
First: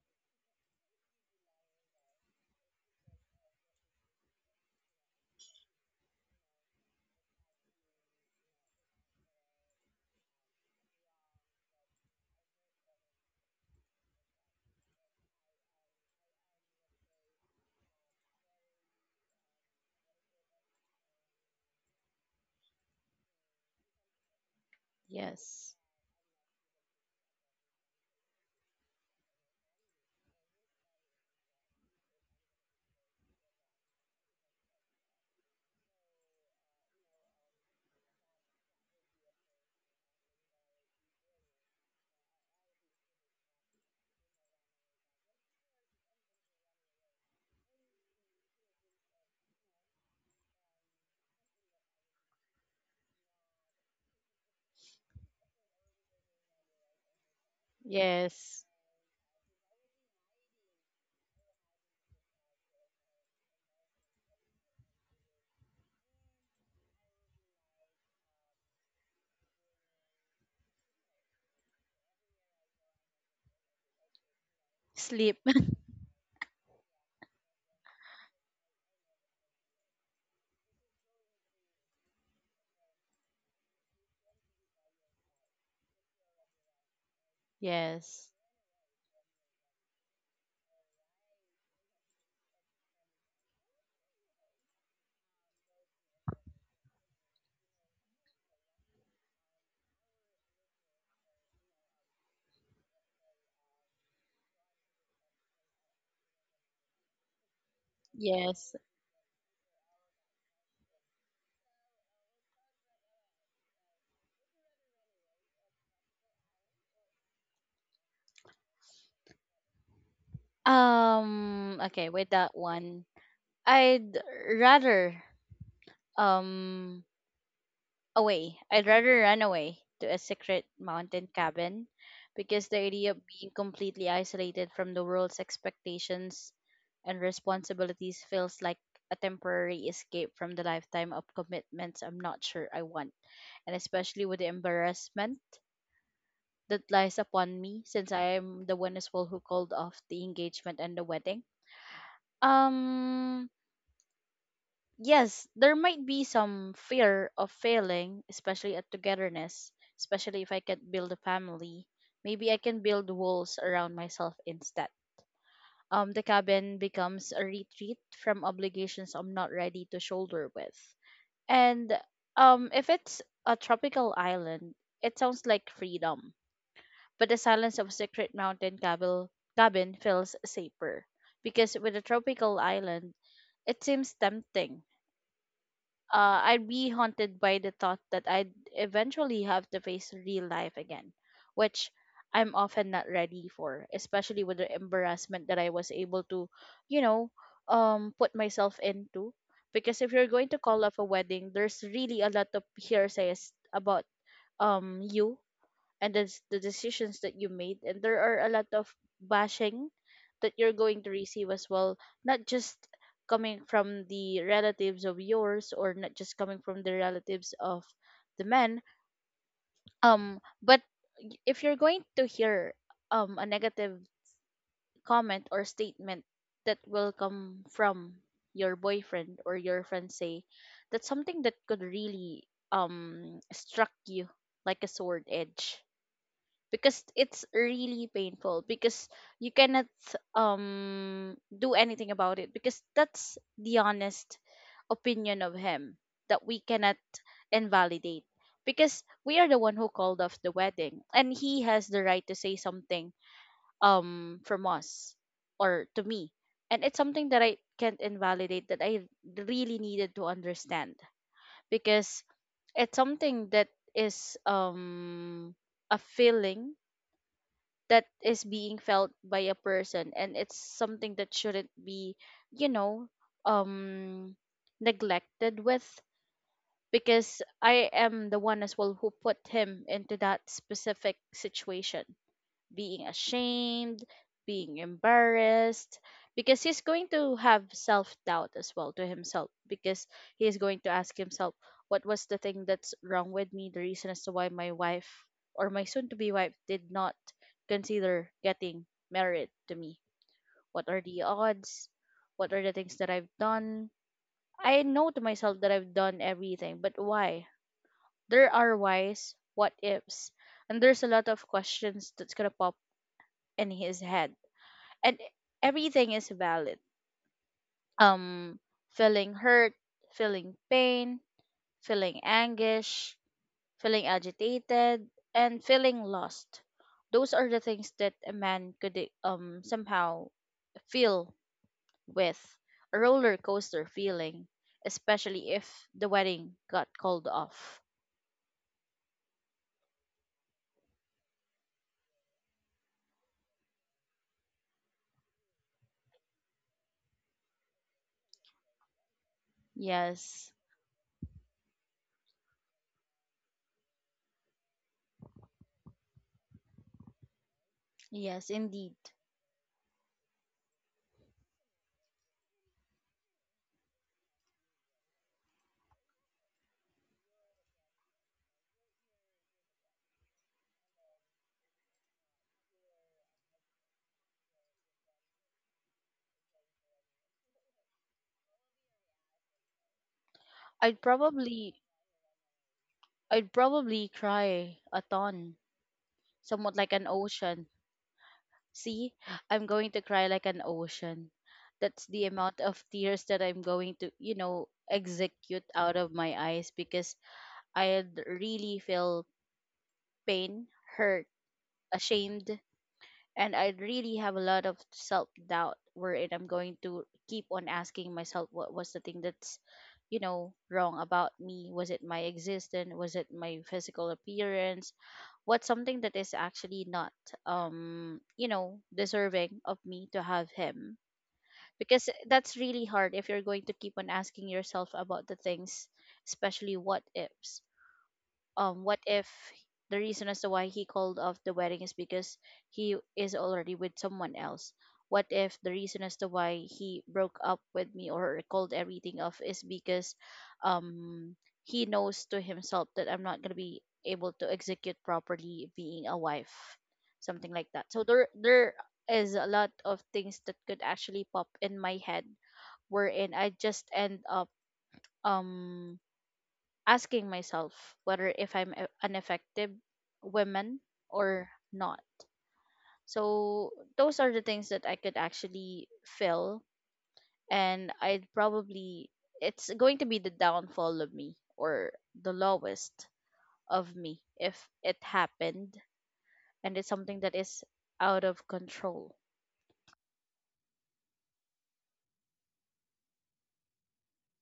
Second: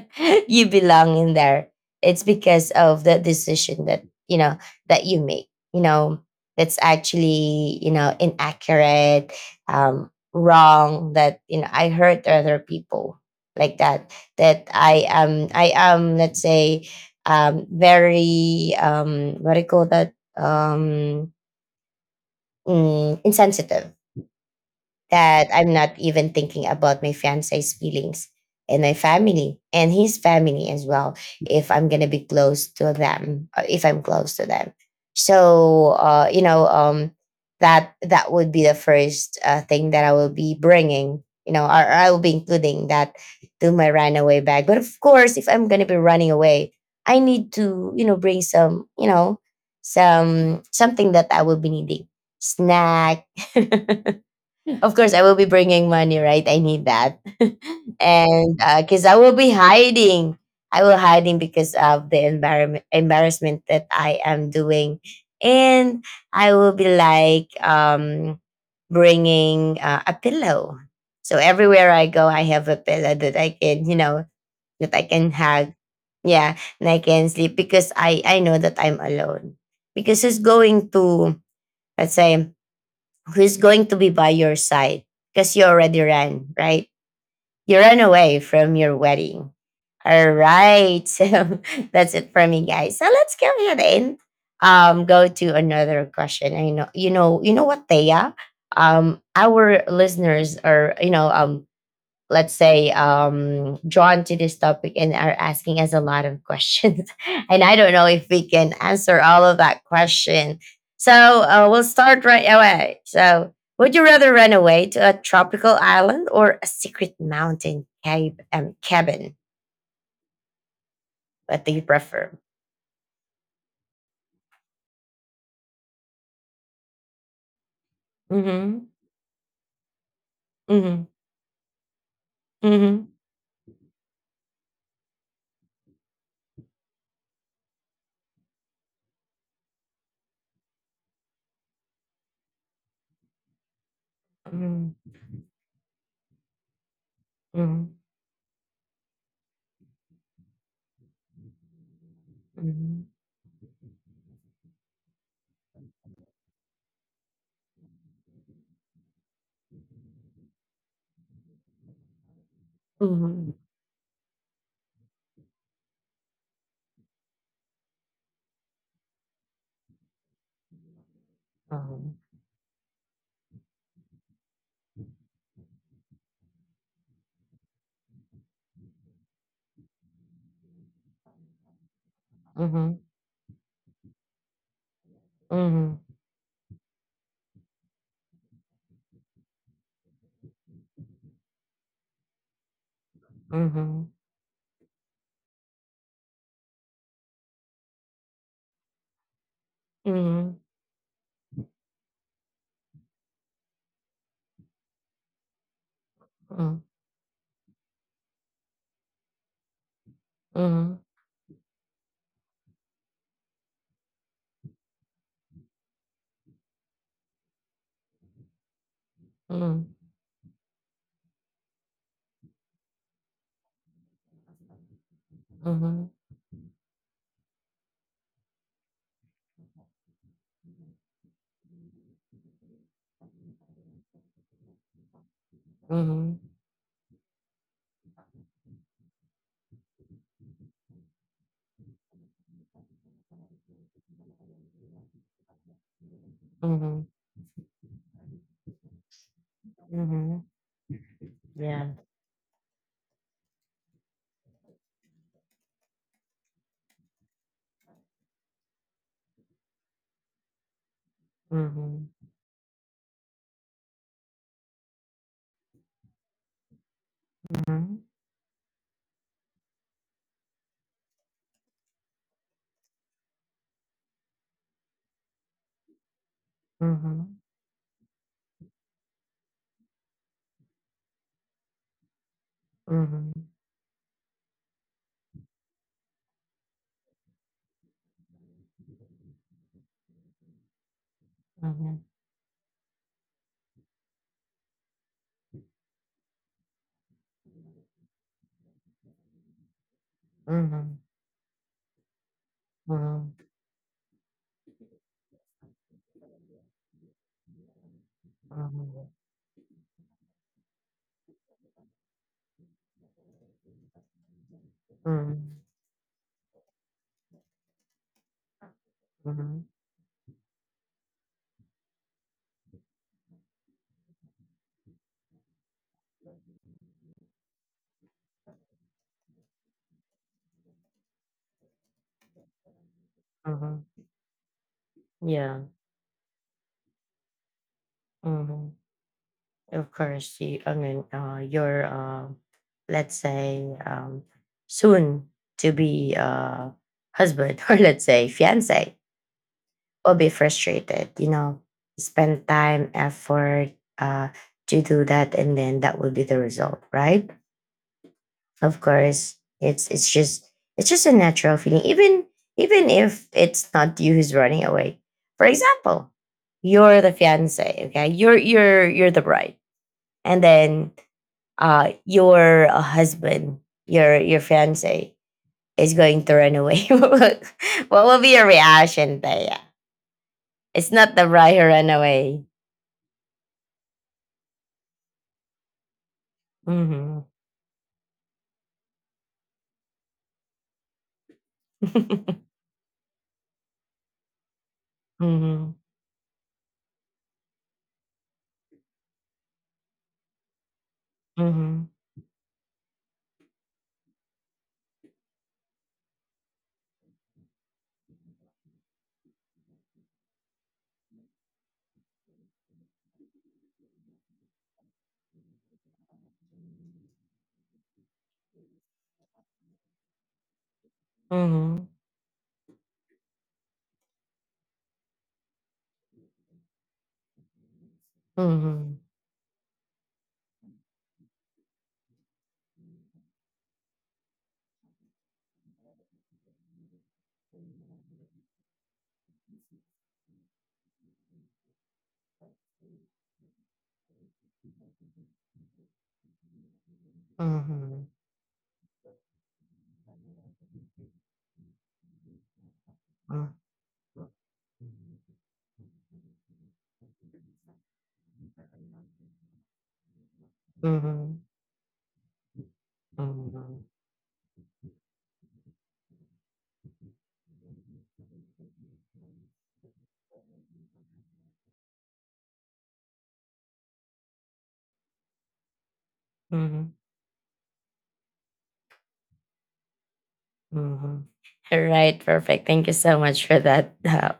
Speaker 1: You belong in there. It's because of the decision that you know that you make. You know, that's actually, you know, inaccurate, wrong, that you know, I hurt other people like that. That I am, let's say, very what do you call that? um, Insensitive, that I'm
Speaker 2: Yes.
Speaker 1: not even thinking about my fiance's feelings and my family and his family as well, if I'm going to be close to them, if I'm close to them. So, that that would be the first thing that I will be bringing, you know, or I will be including that to my runaway bag. But of course, if I'm going to be running away, I need to, you know, bring some, you know, some something that I will be needing, snack, of course I will be bringing money, right? I need that. And
Speaker 2: Yes.
Speaker 1: because I will be hiding, I will hiding because of the environment embarrassment that I am doing, and I will be like bringing a pillow, so everywhere I go I have a pillow that I can, you know, that I can
Speaker 2: Sleep.
Speaker 1: hug. Yeah, and I can sleep because I know that I'm alone, because who's going to, let's say, who's going to be by your side because you already ran, right? You ran
Speaker 2: Yes.
Speaker 1: away from your wedding. All right. So that's it for me, guys. So let's go ahead and go to another question. I know, you know, you know what, Thea? Our listeners are, let's say drawn to this topic and are asking us a lot of questions and I don't know if we can
Speaker 2: Yes.
Speaker 1: answer all of that question so we'll start right away. So would you rather run away to a tropical island or a secret mountain cave cabin? What do you
Speaker 2: Okay, with
Speaker 1: prefer?
Speaker 2: that one, I'd rather um away. I'd
Speaker 1: Mm-hmm.
Speaker 2: rather run away to a secret
Speaker 1: Mm-hmm.
Speaker 2: mountain cabin, because the
Speaker 1: Mm-hmm.
Speaker 2: idea of being completely isolated from the world's expectations and responsibilities feels like a temporary escape from the lifetime of commitments I'm not sure I want, and especially with the
Speaker 1: Mm-hmm.
Speaker 2: embarrassment that lies upon me since I am the one as well who called off the engagement and the wedding.
Speaker 1: Mm-hmm.
Speaker 2: Um, yes, there might be some fear of failing, especially at togetherness, especially if I can't build a family. Maybe I can build
Speaker 1: Mm-hmm.
Speaker 2: walls around myself instead. The cabin becomes a retreat from obligations I'm not ready to shoulder with. And if it's a tropical island, it sounds like freedom. But the silence of secret mountain cabin feels safer, because with a tropical
Speaker 1: Mm-hmm.
Speaker 2: island, it seems tempting.
Speaker 1: Mm-hmm.
Speaker 2: I'd be haunted by the thought that I'd eventually have to face real life again, which I'm often not ready for,
Speaker 1: Mm-hmm.
Speaker 2: especially with the embarrassment that I was able to, you know, put myself into. Because if
Speaker 1: Mm-hmm.
Speaker 2: you're going
Speaker 1: Mm-hmm.
Speaker 2: to call off a wedding, there's really a lot of hearsays about you, and that's the decisions that you made, and there are a lot of bashing that you're going
Speaker 1: Mm-hmm.
Speaker 2: to receive as well, not just coming from the relatives of yours or not just coming from the relatives of the men.
Speaker 1: Mm-hmm.
Speaker 2: But if you're going to hear a negative comment or
Speaker 1: Mm-hmm.
Speaker 2: statement that will come from your boyfriend or your fiance, that's something that could really struck you like a sword edge,
Speaker 1: Mhm.
Speaker 2: because it's really painful, because you cannot do anything about it, because that's the honest opinion of him that we cannot
Speaker 1: Mhm.
Speaker 2: invalidate, because we are the one who called off the
Speaker 1: Mhm.
Speaker 2: wedding and he has
Speaker 1: Yeah.
Speaker 2: the right to say something from us or to me. And it's something that I can't invalidate, that I really needed to understand,
Speaker 1: Mhm.
Speaker 2: because it's something that is a feeling that
Speaker 1: Mhm.
Speaker 2: is being felt by a person, and it's something that shouldn't be, you know, um neglected with, because
Speaker 1: Mhm.
Speaker 2: I am the one as well who put him into that specific situation, being
Speaker 1: Mhm.
Speaker 2: ashamed, being embarrassed, because he's going to have self doubt as well to himself, because he is going to ask himself,
Speaker 1: Mhm.
Speaker 2: what was the thing that's wrong with me, the reason as to why my wife or my soon to be wife did not consider getting married to me? What
Speaker 1: Mhm.
Speaker 2: are the odds? What are the things that I've
Speaker 1: Mhm.
Speaker 2: done? I know to myself that I've done everything, but why? There are
Speaker 1: Mhm.
Speaker 2: whys, what ifs, and there's a lot of questions that's gonna pop in his head. And
Speaker 1: Mhm.
Speaker 2: everything is valid, um feeling
Speaker 1: Mhm.
Speaker 2: hurt, feeling pain, feeling anguish, feeling agitated, and feeling lost. Those are the things that a man could somehow feel, with a roller coaster
Speaker 1: Mhm.
Speaker 2: feeling, especially
Speaker 1: Yeah.
Speaker 2: if the wedding got called off.
Speaker 1: Mhm. Of course, you, I mean, your, let's say, soon to be husband or let's say fiance will be
Speaker 2: Yes.
Speaker 1: frustrated. You know, spend time, effort, uh, to do that, and then that will be the result, right?
Speaker 2: Yes,
Speaker 1: Of
Speaker 2: indeed.
Speaker 1: course, it's just it's just a natural feeling. Even even if it's not you who's running away. For example, you're the fiance, okay? You're the bride, and then your husband, your fiance is going to run away. What will be your reaction, Taya? It's
Speaker 2: i'd
Speaker 1: not the bride who
Speaker 2: probably
Speaker 1: ran away.
Speaker 2: i'd probably cry a ton, somewhat like an
Speaker 1: Mm-hmm.
Speaker 2: ocean. See, I'm going to cry like an ocean. That's the amount of tears that I'm going to, you know, execute
Speaker 1: Mm-hmm.
Speaker 2: out of my eyes, because I really feel pain, hurt,
Speaker 1: Mm-hmm.
Speaker 2: ashamed, and I really have a lot of self doubt, wherein I'm going to keep on asking myself what was the thing that's, you know, wrong about me. Was it my existence? Was it my physical appearance? What's something that is actually not, you know, deserving of me to have him?
Speaker 1: Mm-hmm.
Speaker 2: Because that's really hard if you're going to keep on asking yourself about the things, especially what ifs.
Speaker 1: Mm-hmm.
Speaker 2: What if the reason as to why he called off the wedding is because he is already with someone else? What if the reason as to why he broke up with me or called everything off is because um he knows to himself that I'm not going to be able to execute properly being a wife, something like that?
Speaker 1: Mm-hmm.
Speaker 2: So there is a lot of things that could actually pop in my head, wherein I
Speaker 1: Mm-hmm.
Speaker 2: just end up um asking myself whether if I'm an effective woman or not. So
Speaker 1: Mm-hmm.
Speaker 2: those are the things that I could actually fill, and I'd probably, it's going to be the downfall of me or the lowest of me if it happened, and it's
Speaker 1: Mhm,
Speaker 2: something that is out of control.
Speaker 1: mhm. All right, perfect. Thank you so much for that uh,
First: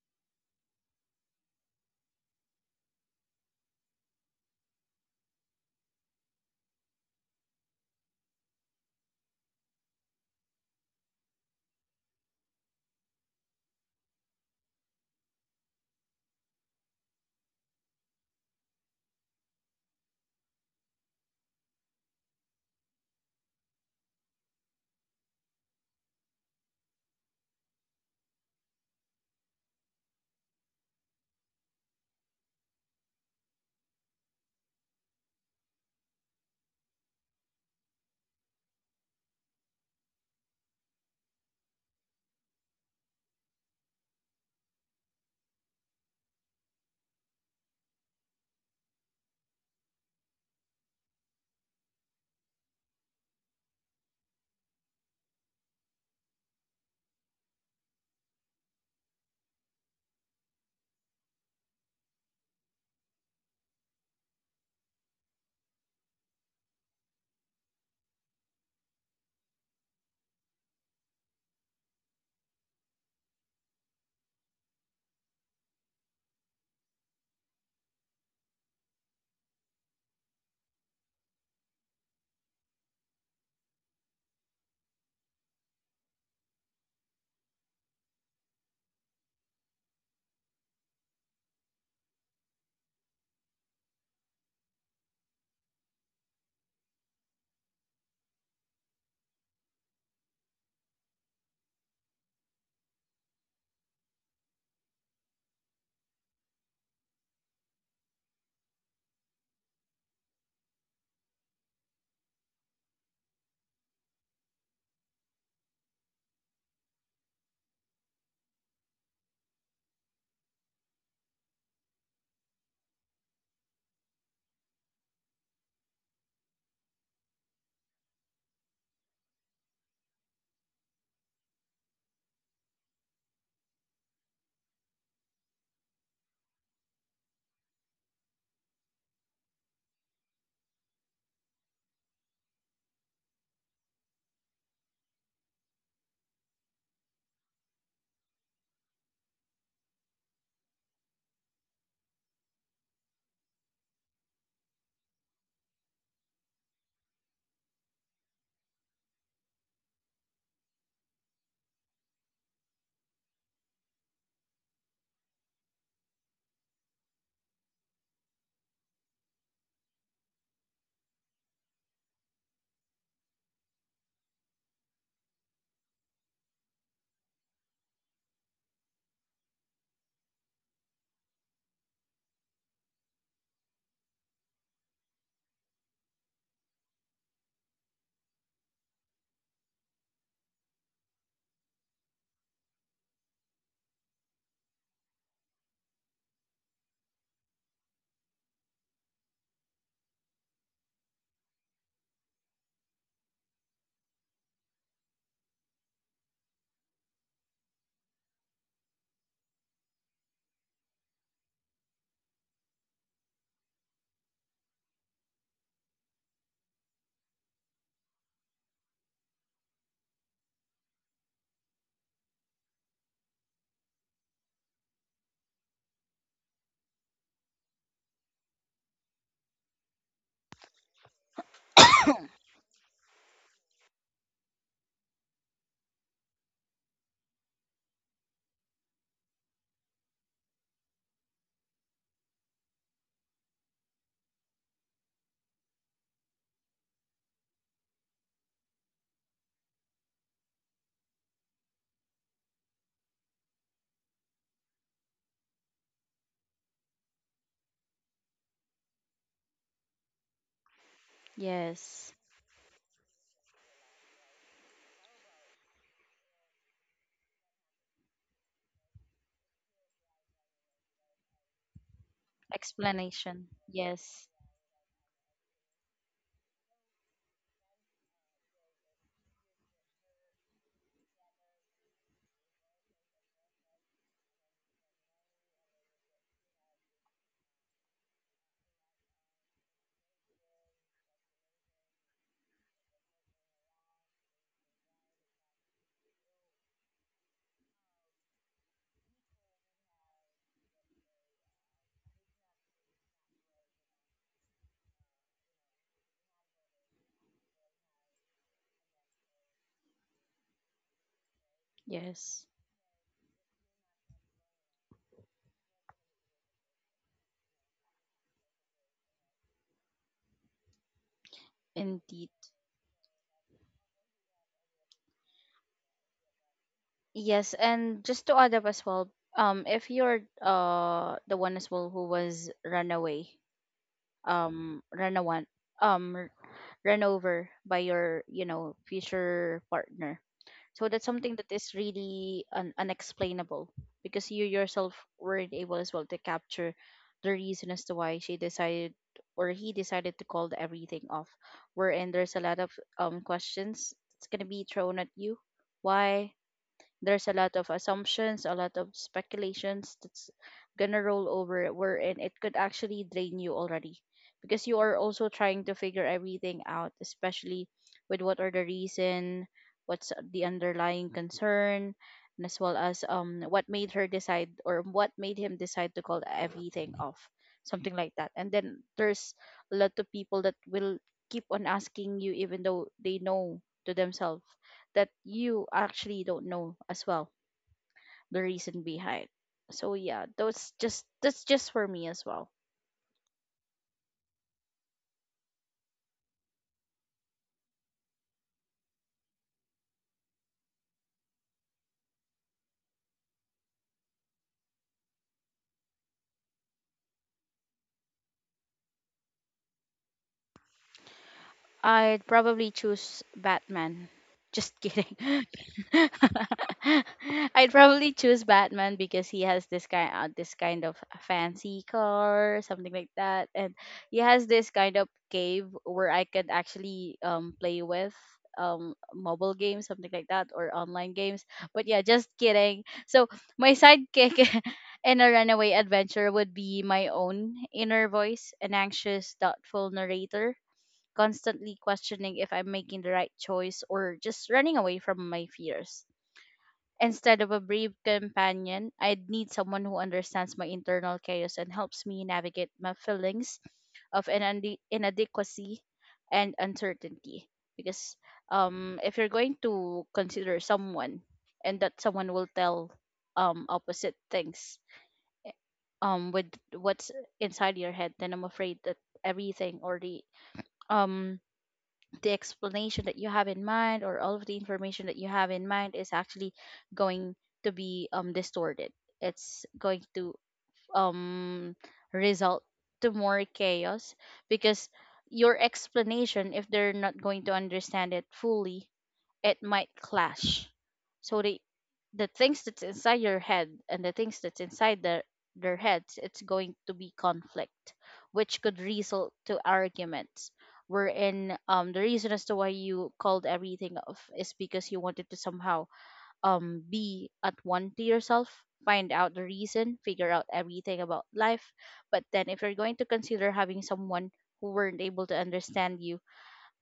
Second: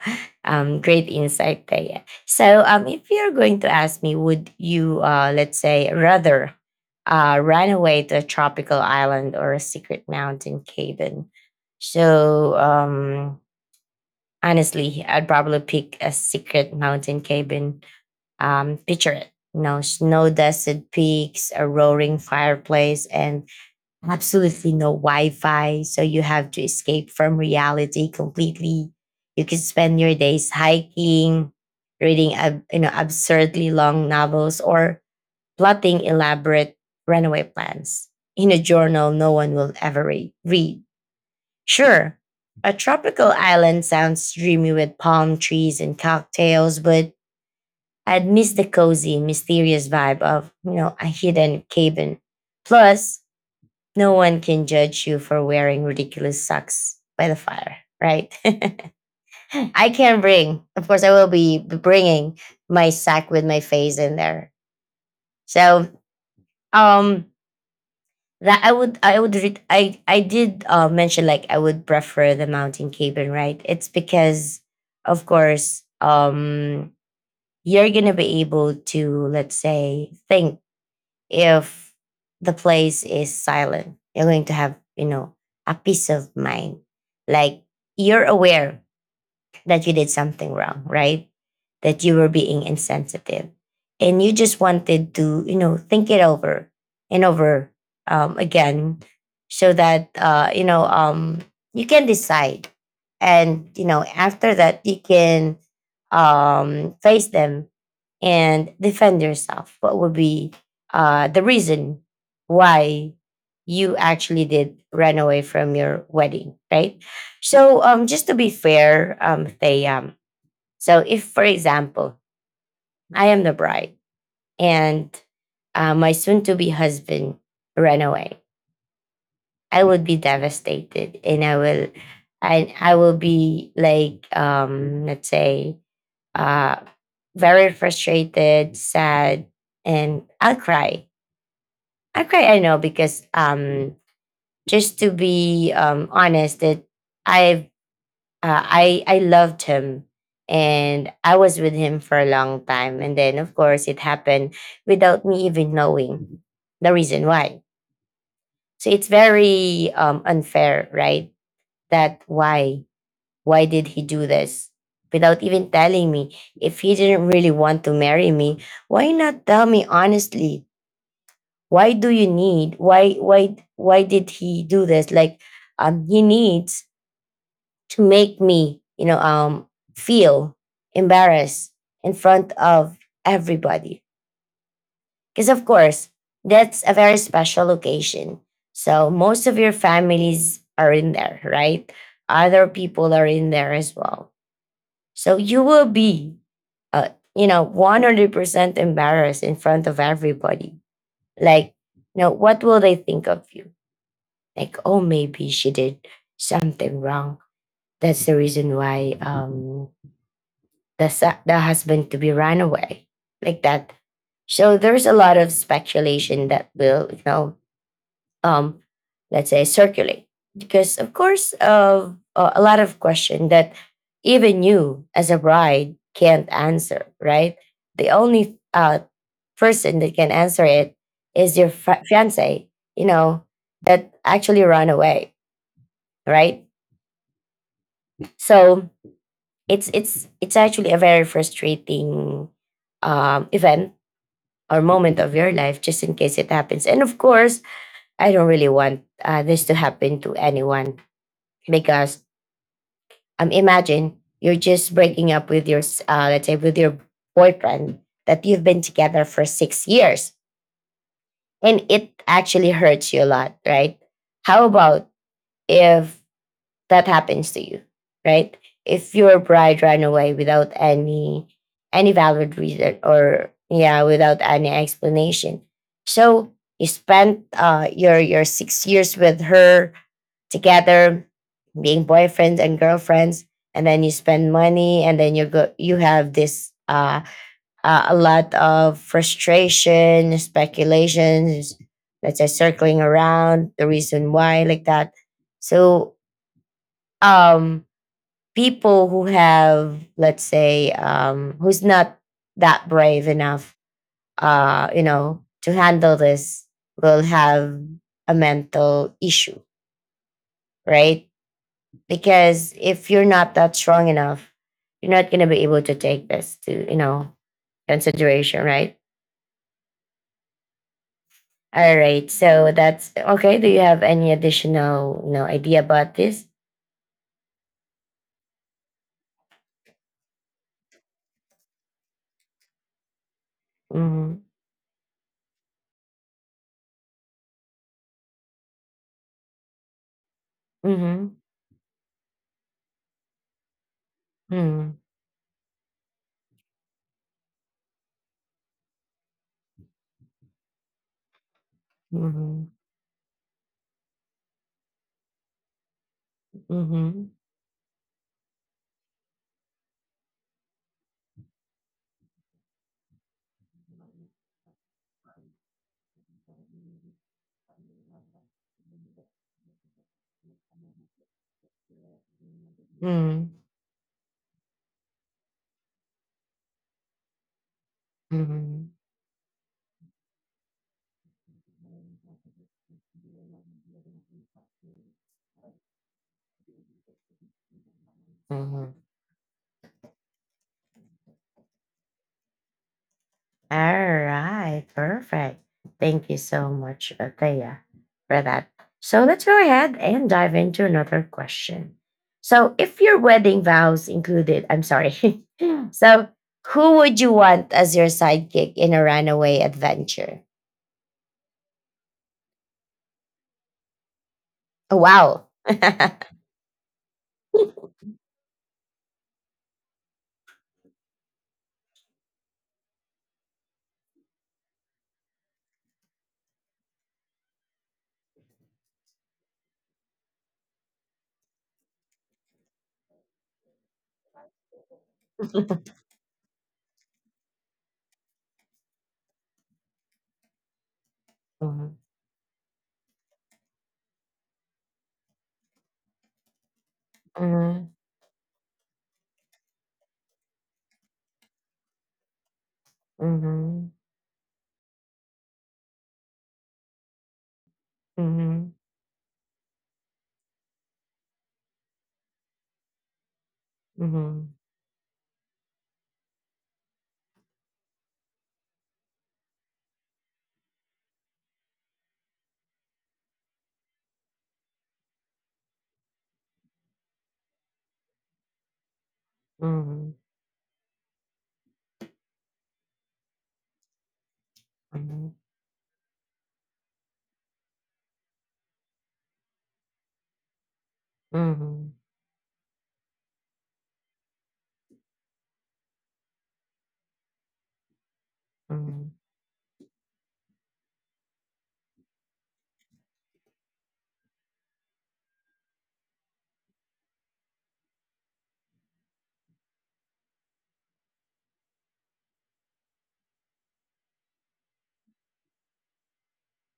Speaker 1: um, great insight, Taya. So, if you're going to ask me, would you, let's say, rather run away to a tropical island or a secret mountain cabin? So, honestly, I'd probably pick a secret mountain cabin. Picture it, you know, snow dusted peaks, a roaring fireplace, and absolutely no Wi-Fi, so you have to escape from reality completely. You can spend your days hiking, reading you know absurdly long novels, or plotting elaborate runaway plans in a journal no one will ever read. Sure, a tropical island sounds dreamy with palm trees and cocktails, but I'd miss the cozy, mysterious vibe of you know a hidden cabin. Plus, no one can judge you for wearing ridiculous socks by the fire, right? I can bring, of course, I will be bringing my sack with my face in there. So, um, I would, I did mention like I would prefer the mountain cabin, right? It's because, of course, you're gonna be able to, let's say, think if the place is silent you're going to have you know a peace of mind, like you're aware that you did something wrong, right? That you were being insensitive and you just wanted to you know think it over and over again, so that you can decide, and you know after that you can face them and defend yourself. What would be the reason why you actually did run away from your wedding, right? So, just to be fair, they, so if, for example, I am the bride and my soon to be husband ran away, I would be devastated and I will be like, let's say, uh, very frustrated, sad, and I'll cry. I'll cry, I know, because just to be honest, that i I loved him and I was with him for a long time. And then of course it happened without me even knowing the reason why. So it's very unfair, right? That why did he do this? Without even telling me, if he didn't really want to marry me, why not tell me honestly? Why do you need? Why did he do this? Like, he needs to make me, feel embarrassed in front of everybody. Because of course, that's a very special occasion. So most of your families are in there, right? Other people are in there as well. So you will be, uh, you know, 100% embarrassed in front of everybody. Like, you know, what will they think of you? Like, oh, maybe she did something wrong. That's the reason why the husband to be ran away like that. So there's a lot of speculation that will, um, let's say, circulate. Because, of course, a lot of question that even you as a bride can't answer, right? The only person that can answer it is your fiance, you know, that actually run away, right? So it's actually a very frustrating event or moment of your life, just in case it happens. And of course, I don't really want this to happen to anyone because imagine you're just breaking up with let's say, with your boyfriend that you've been together for 6 years and it
Speaker 2: Yes.
Speaker 1: actually hurts you a lot, right? How about if that happens to you, right? If your bride ran away without any any valid reason or
Speaker 2: Explanation.
Speaker 1: yeah,
Speaker 2: Yes.
Speaker 1: without any explanation. So you spent your 6 years with her together, being boyfriends and girlfriends, and then you spend money, and then you go, you have this a lot of frustration, speculations, let's say circling around the reason why, like that. So, um, people who have, let's say, who's not that brave enough, you know, to handle this will have a mental issue, right?
Speaker 2: Yes,
Speaker 1: Because if you're not that strong enough, you're not going to be able to take this to you know consideration, right? All right,
Speaker 2: indeed.
Speaker 1: so that's okay. Do you have any additional you know idea about this?
Speaker 2: Yes, and just to add up as well, if you're the one as well who was run away,
Speaker 1: Mm-hmm.
Speaker 2: um, run awan, um, r- run over by your, you know, future partner, so that's
Speaker 1: Mm-hmm.
Speaker 2: something that is really unexplainable, because you
Speaker 1: Mm-hmm.
Speaker 2: yourself weren't able as well to capture the reason as to why she decided or he decided to call the everything off. Wherein there's a
Speaker 1: Mm-hmm.
Speaker 2: lot of questions that's gonna be thrown at you. Why?
Speaker 1: Mm-hmm.
Speaker 2: There's a lot of assumptions, a lot of speculations that's gonna roll over where, and it could actually drain you already, because you are also trying to figure everything out, especially with what are the reason, what's the underlying concern, and as well as
Speaker 1: Mm-hmm.
Speaker 2: what made her decide or what made him decide to call everything off, something like that. And then
Speaker 1: Mm-hmm.
Speaker 2: there's a lot of people that will keep on asking you even though they know to themselves that you actually don't know as well the reason
Speaker 1: Mm-hmm.
Speaker 2: behind. So yeah, those just that's just for me as well.
Speaker 1: All right, perfect. Thank you so much, Athea, for that. So let's go ahead and dive into another question. So, if your wedding vows included, I'm sorry. So, who would you want as your sidekick in a runaway adventure?
Speaker 2: I'd probably choose Batman. Just
Speaker 1: Oh,
Speaker 2: kidding.
Speaker 1: wow.
Speaker 2: I'd probably choose Batman because he has this kind of fancy car, something like that, and he has this kind of cave where I could actually play with mobile games, something like that, or online games. But yeah, just kidding. So my sidekick in a runaway adventure would be my own inner voice, an anxious, thoughtful narrator constantly questioning if I'm making the right choice or just running away from my fears. Instead of a
Speaker 1: Mhm,
Speaker 2: brave companion, I'd need someone who understands my internal chaos and helps me navigate my feelings
Speaker 1: mhm,
Speaker 2: of inadequacy and uncertainty. Because
Speaker 1: mhm,
Speaker 2: if you're going to consider someone and that someone will tell opposite things, eh, with what's inside your head, then I'm afraid that everything or um, the explanation that you have in mind or all of the information that you have in mind is actually going to be distorted. It's going
Speaker 1: mhm,
Speaker 2: to um result to more chaos, because
Speaker 1: mhm,
Speaker 2: your explanation, if they're not going to understand it fully, it might clash. So
Speaker 1: mhm, mhm,
Speaker 2: the things that's inside your head and the things that's inside their heads, it's going to be conflict, which could
Speaker 1: mhm, mhm,
Speaker 2: result to arguments. Wherein the reason as to why you called everything off is because you wanted to somehow be at one to yourself, find out the reason, figure out everything about life. But then if you're going to consider having someone who weren't able to understand you,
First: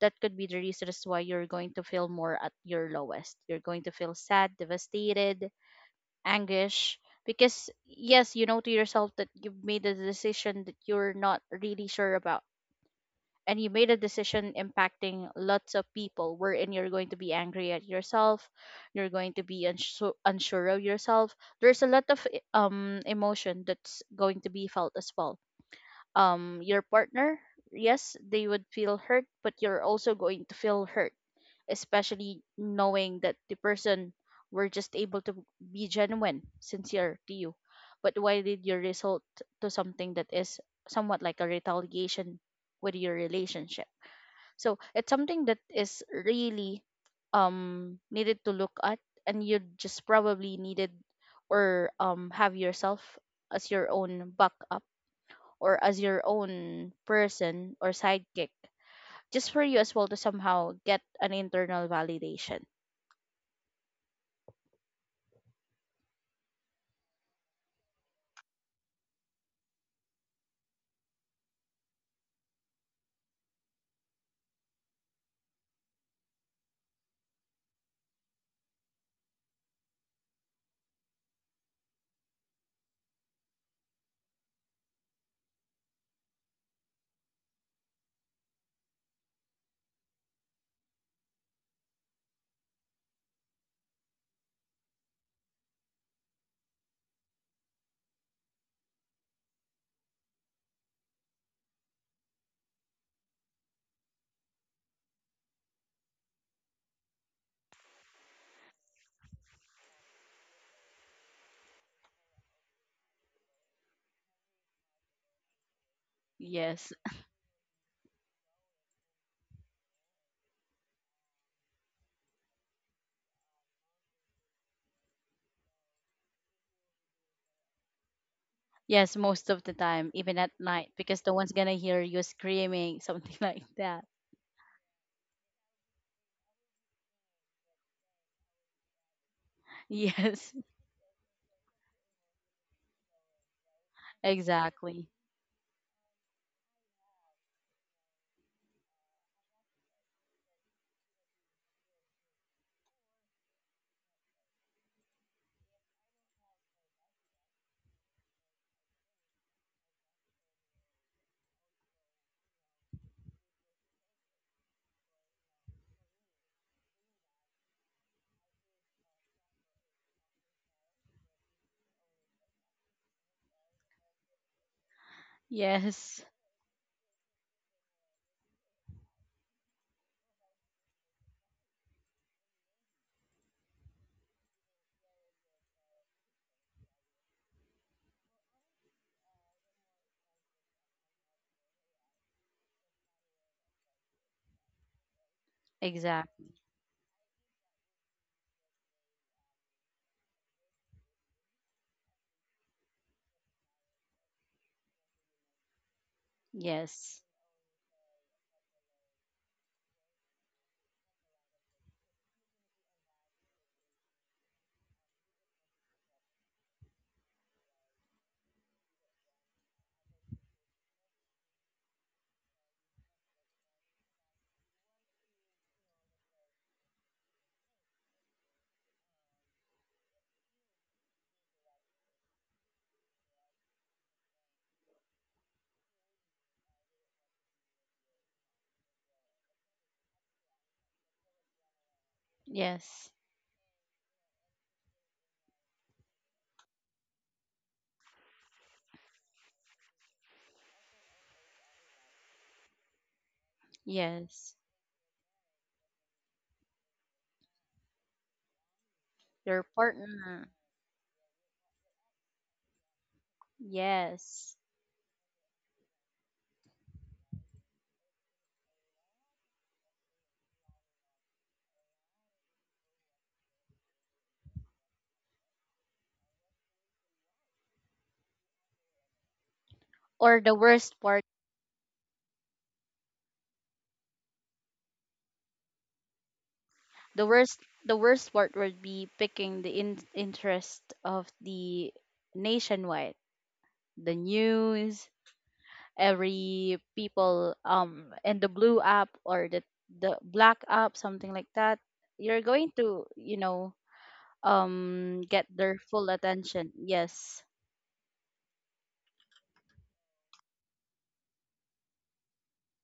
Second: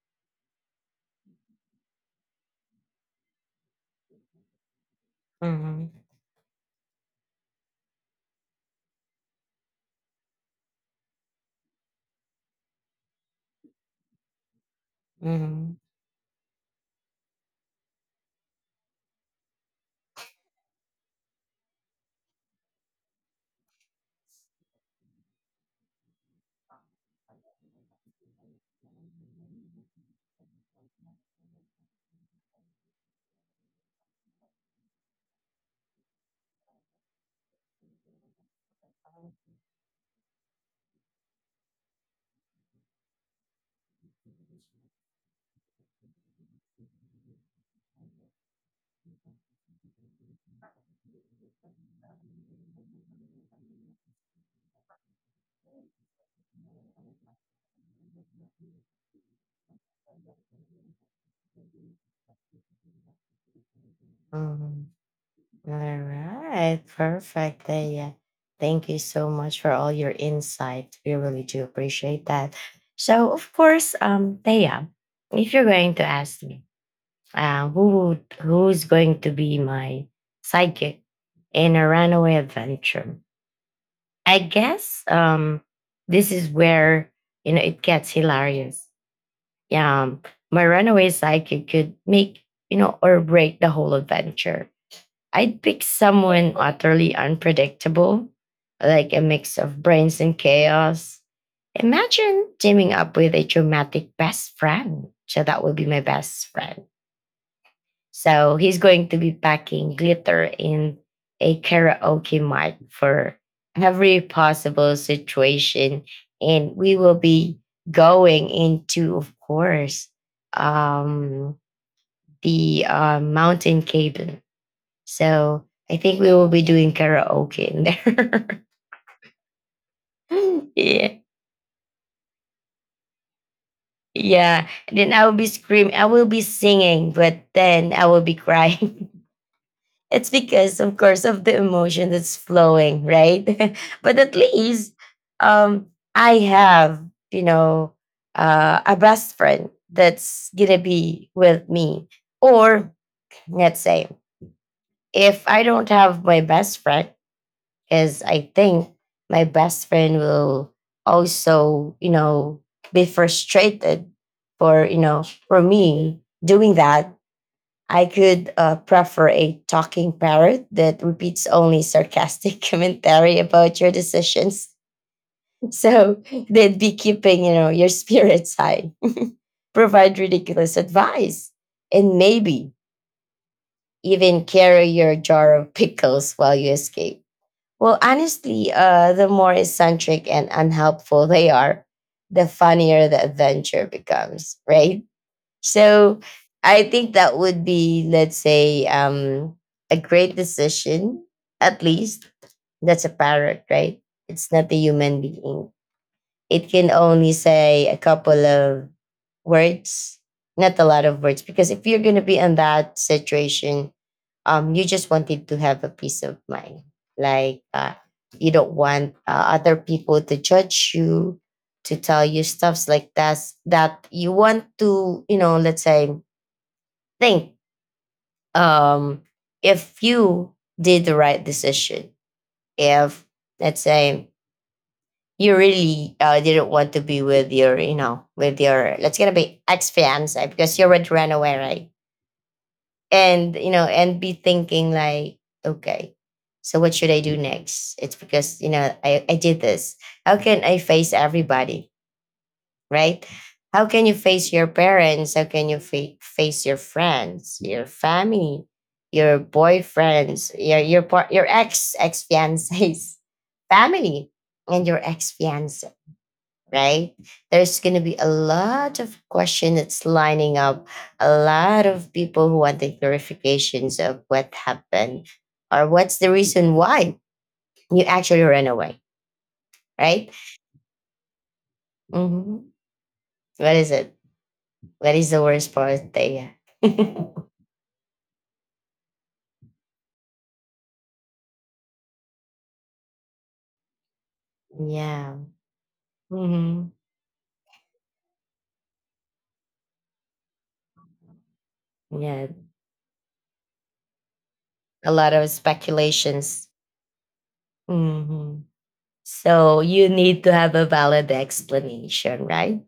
Speaker 2: that could be the reasons why you're going to feel more at your lowest. You're going to feel sad, devastated,
Speaker 1: mhm,
Speaker 2: anguish. Because, yes, you know to yourself that you've made a decision that you're not really sure about. And you made a decision impacting lots
Speaker 1: mhm,
Speaker 2: of people, wherein you're going to be angry at yourself. You're going to be unsure, unsure of yourself. There's a lot of emotion that's going to be felt as well. Your partner, yes, they would feel hurt, but you're also going to feel hurt especially knowing that the person were just able to be genuine, sincere to you. But why did you result to something that is somewhat like a retaliation with your relationship? So it's something that is really needed to look at, and you just probably needed or have yourself as your own backup or as your own person or sidekick just for you as well to somehow get an internal validation.
Speaker 1: mhm. All right, perfect. Yeah. Thank you so much for all your insight. We really do appreciate that. So, of course, Thea, if you're going to ask me, who would, who's going to be my sidekick in a runaway adventure? I guess this is where you know it gets hilarious. Yeah, my runaway sidekick could make you know or break the whole adventure. I'd pick someone utterly unpredictable, like a mix of brains and chaos. Imagine teaming up with a dramatic best friend. So that would be my best friend. So he's going to be packing glitter in a karaoke mic for every possible situation. And
Speaker 2: Yes.
Speaker 1: we will be going into, of course, um, the mountain cave, so I think we will be doing karaoke in there.
Speaker 2: Yes, most of the time, even at night,
Speaker 1: Yeah.
Speaker 2: because no one's gonna hear you screaming, something like that.
Speaker 1: Yeah. Then I will be screaming. I will be singing, but then I will be crying. It's
Speaker 2: Yes,
Speaker 1: because, of course, of the emotion that's flowing, right? But at least
Speaker 2: exactly.
Speaker 1: um, I have, you know, a best friend that's gonna be with me. Or let's say, if I don't have my best friend, because I think my best friend will also, you know, be frustrated for, you know, for me doing that. I could prefer a talking parrot that repeats only sarcastic commentary about your decisions. So
Speaker 2: Yes,
Speaker 1: they'd be keeping, you know, your spirits high, provide ridiculous advice, and maybe even carry your jar of pickles while you escape. Well, honestly, the more eccentric and unhelpful they are, the funnier the adventure becomes, right? So
Speaker 2: exactly.
Speaker 1: I think that would be, let's say, a great decision, at least. That's a parrot, right? It's not a human being. It can
Speaker 2: Yes,
Speaker 1: only say a couple of words, not a lot of words, because if you're going to be in that situation, you just wanted to have a peace of mind, like you don't want other people to judge you, to tell you stuffs like that, that you want to you know let's say think um if you did the right decision, if let's say you really didn't want to be with your you know with your let's get a bit ex fiance, because you already ran away, right?
Speaker 2: yes,
Speaker 1: And you know and be thinking like, okay, so what should I do next? It's because you know I did this. How can I face everybody, right? How can you face
Speaker 2: yes.
Speaker 1: your parents? How can you face your friends, your family, your
Speaker 2: Your partner.
Speaker 1: boyfriends, your ex fiance's family,
Speaker 2: Yes.
Speaker 1: and your ex fiance, right? There's going to be a lot of question that's lining up, a lot of people who want the clarifications of what happened or what's the reason why you actually ran away, right?
Speaker 2: Or the worst part.
Speaker 1: Mhm. What is it? What is the worst part there?
Speaker 2: The worst the worst part would be picking the interest of the nationwide, the news,
Speaker 1: Yeah.
Speaker 2: every
Speaker 1: Hmm.
Speaker 2: people and the blue app or the black app, something like that. You're
Speaker 1: Yeah.
Speaker 2: going to, you know,
Speaker 1: A lot of
Speaker 2: get their full
Speaker 1: speculations.
Speaker 2: attention. Yes.
Speaker 1: Hmm. So you need to have a valid explanation, right?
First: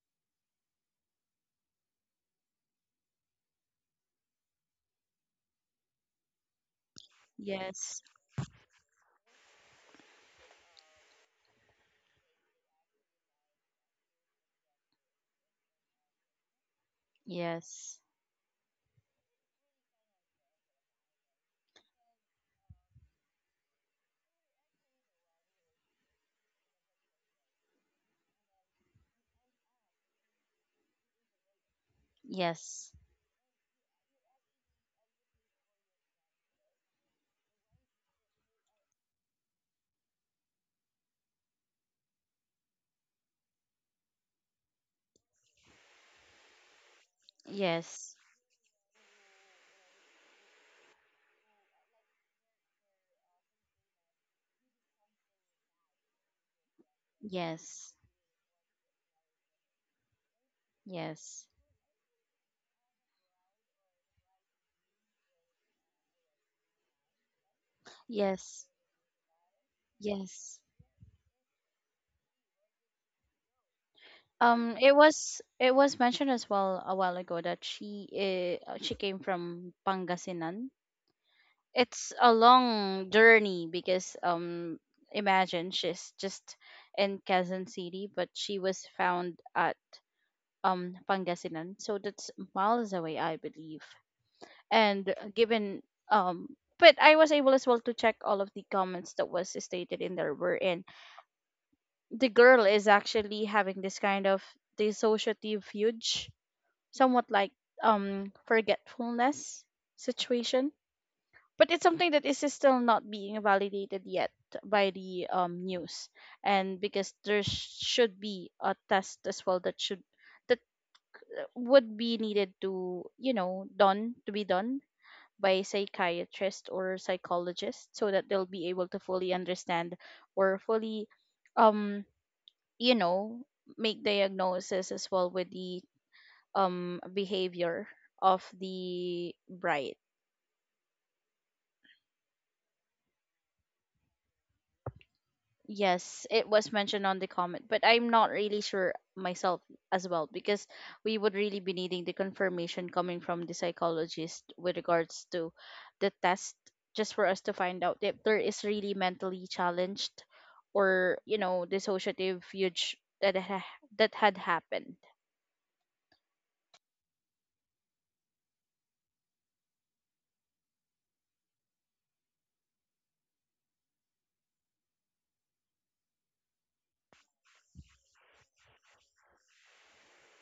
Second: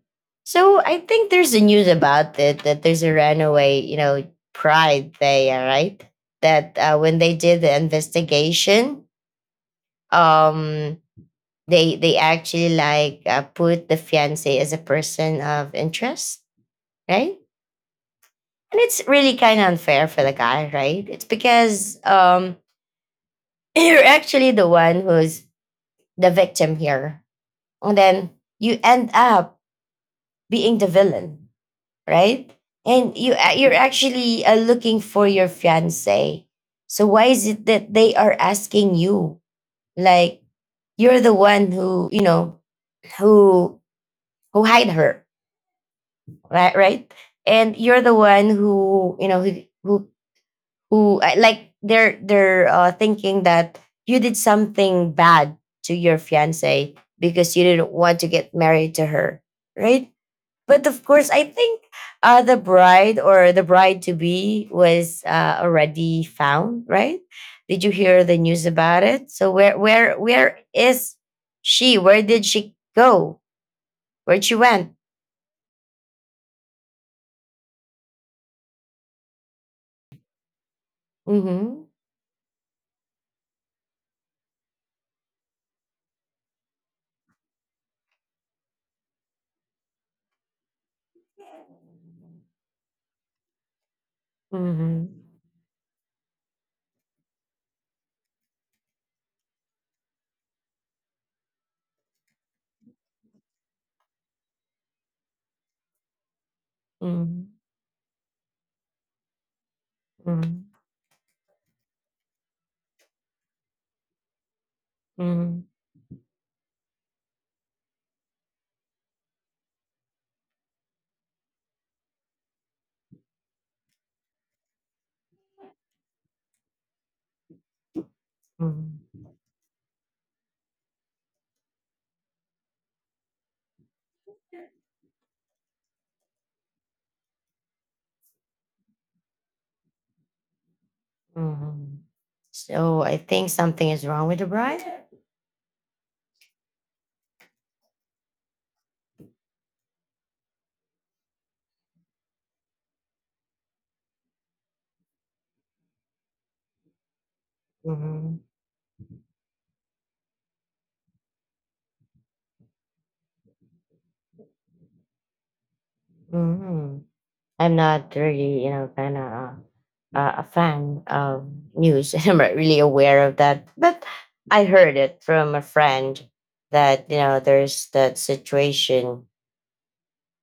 Speaker 1: So I think there's a news about it that there's a runaway, you know, pride there, right? That when they did the
Speaker 2: Yes.
Speaker 1: investigation, um, they actually like put the fiance as a person of interest, right?
Speaker 2: Yes.
Speaker 1: And it's really kind of unfair for the guy, right? It's because you're actually the one who's the victim here, and then you end up being the villain, right?
Speaker 2: Yes.
Speaker 1: And you're actually looking for your fiance. So why is it that they are asking you? Like you're the one who who who hide her, right? Right? And you're the
Speaker 2: Yes.
Speaker 1: one who who like they're thinking that you did something bad to your fiance because you didn't
Speaker 2: Yes.
Speaker 1: want to get married to her, right? But of course, I
Speaker 2: Yes.
Speaker 1: think the bride or the bride to be was already found, right? Did you hear the news
Speaker 2: Yes.
Speaker 1: about it? So where where
Speaker 2: Yes.
Speaker 1: where is she? Where did she go? Where she
Speaker 2: Um,
Speaker 1: went?
Speaker 2: it was it was mentioned as well a while ago that she came from Pangasinan.
Speaker 1: Mm-hmm.
Speaker 2: It's a long journey because imagine she's just in Quezon City, but she was found at Pangasinan, so that's miles away, I believe.
Speaker 1: Mm-hmm.
Speaker 2: And given um, but I was able as well to check all of the comments that was stated in there. Were in the girl is actually having this kind of dissociative huge, somewhat like
Speaker 1: Mm-hmm.
Speaker 2: forgetfulness situation, but it's something that is still not being validated yet by the
Speaker 1: Mm-hmm.
Speaker 2: news, and because should be a test as well that should that would be needed to, you know, done to be done by psychiatrist or psychologist so that they'll be able to
Speaker 1: Mm-hmm.
Speaker 2: fully understand or fully um you know make diagnosis as well with the behavior of the bride.
Speaker 1: hmm So I think something is wrong with the bride.
Speaker 2: Yes, it was mentioned on the comment, but I'm not really sure myself as well because we would really be needing the confirmation coming from the psychologist with regards to the test just for us to find out if
Speaker 1: Mm-hmm.
Speaker 2: there is really mentally challenged or, you know, dissociative huge that had happened.
Speaker 1: Mm-hmm. I'm not really, you know, kind of a fan of news. I'm not really aware of that, but I heard it from a friend that you know there's that situation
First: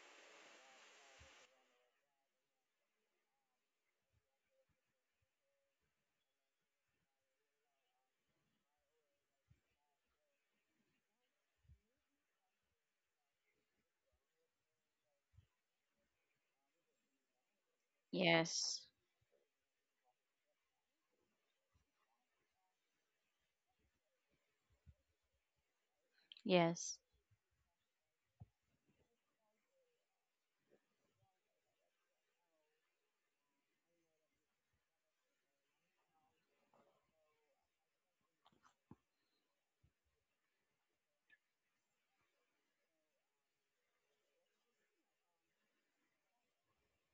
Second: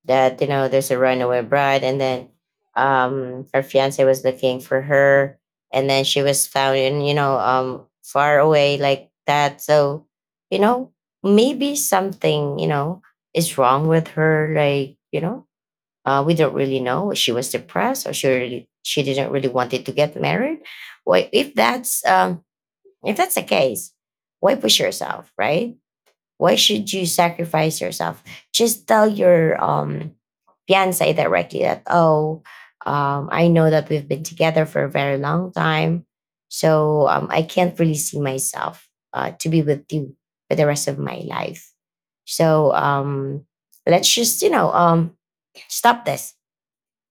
Speaker 1: that you know there's a runaway bride, and then her fiance was looking for her, and then she was found in you know far away like that. So you know maybe something you know is wrong with her, like you know we don't really know if she was depressed or
Speaker 2: Yes.
Speaker 1: she didn't really wanted to get married. Why, if that's the case, why push yourself, right? Why should
Speaker 2: Yes.
Speaker 1: you sacrifice yourself? Just tell your fiance directly that, oh, I know that we've been together for a very long time, so I can't really see myself to be with you for the rest of my life. So let's just, you know, stop this,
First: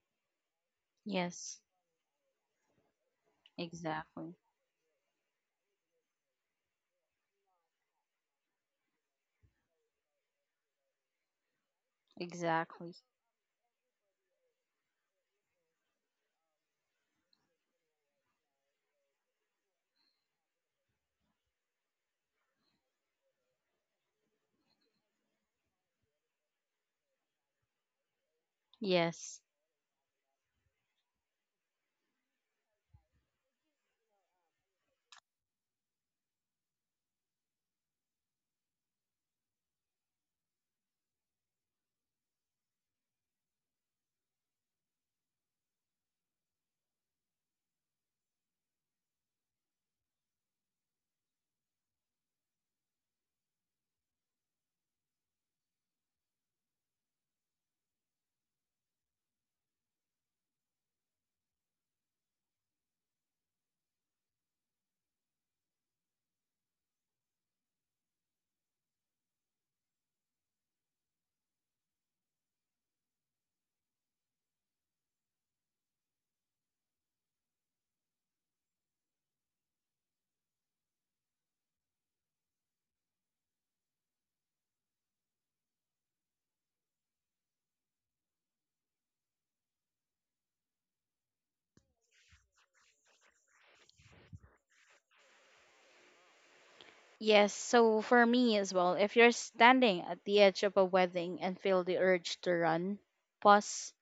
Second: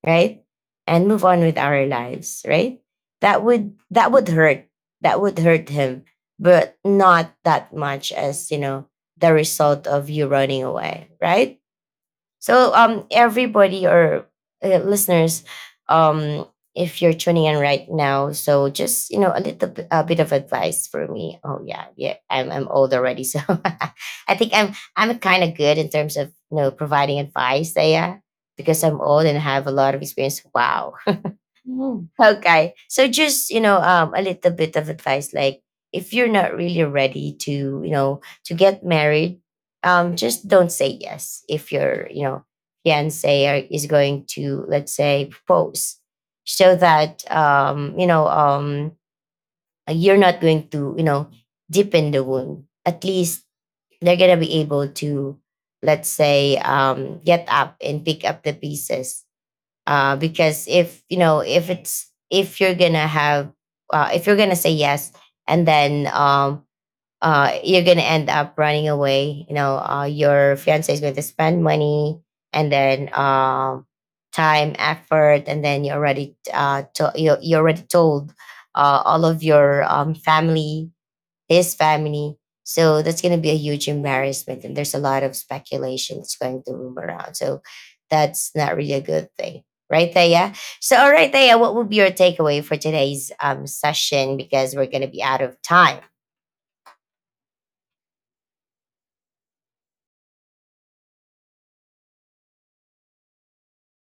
Speaker 1: right? And move on with
Speaker 2: Yes.
Speaker 1: our lives, right? That would
Speaker 2: Exactly.
Speaker 1: hurt. That would hurt him, but not that much as, you know, the result of you running away, right? So
Speaker 2: Exactly.
Speaker 1: everybody or listeners, um if you're tuning in right now, so just you know a bit of advice for me. Oh, yeah, yeah, I'm old already, so I think I'm kind of good in terms of you know providing advice there because I'm old and
Speaker 2: Yes.
Speaker 1: have a lot of experience. Wow. Mm. Okay. So just, you know, a little bit of advice. Like if you're not really ready to, you know, to get married, just don't say yes. If your, you know, is going to, let's say, propose so that, you know, you're not going to, you know, deepen the wound. At least they're going to be able to, let's say, get up and pick up the pieces because if you know if it's if you're gonna have if you're gonna say yes and then you're gonna end up running away, you know, your fiance is going to spend money and then time, effort, and then you already told all of your family, his family. So that's going to be a huge embarrassment. And there's a lot of speculation that's going to roam around. So that's not really a good thing. Right, Thea? So, all right, Thea, what would be your takeaway for today's session? Because we're going to be out of time.
Speaker 2: Yes, so for me as well, if you're standing at the edge of a wedding and feel the urge to run, pause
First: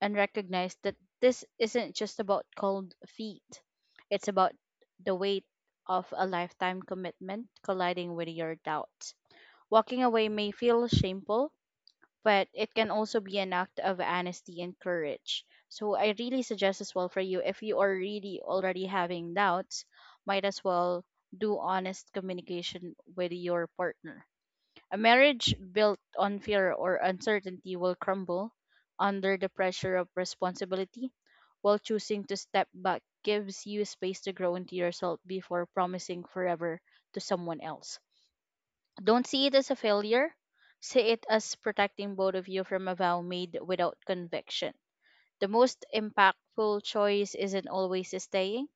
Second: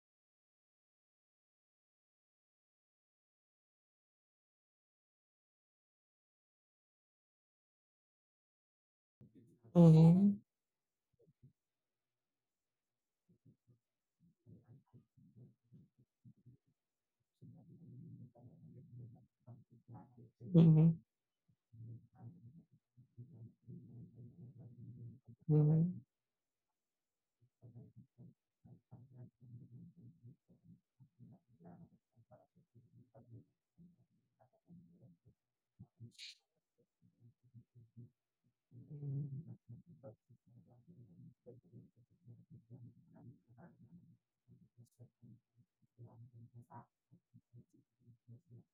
Speaker 2: and recognize that this isn't just about cold feet. It's about the weight of a lifetime commitment colliding with your doubts. Walking away
Speaker 1: Mhm,
Speaker 2: may feel shameful, but it can also be an act of honesty and courage. So I really suggest as well, for you, if you are really already having doubts, might as
Speaker 1: mhm,
Speaker 2: well do honest communication with your partner. A marriage built
Speaker 1: mhm.
Speaker 2: on fear or uncertainty will crumble under the pressure of responsibility, while choosing to step back gives you space to grow into yourself before promising forever to someone else. Don't see it as a failure. See it as protecting both of you from a vow made without conviction. The most impactful choice isn't always staying.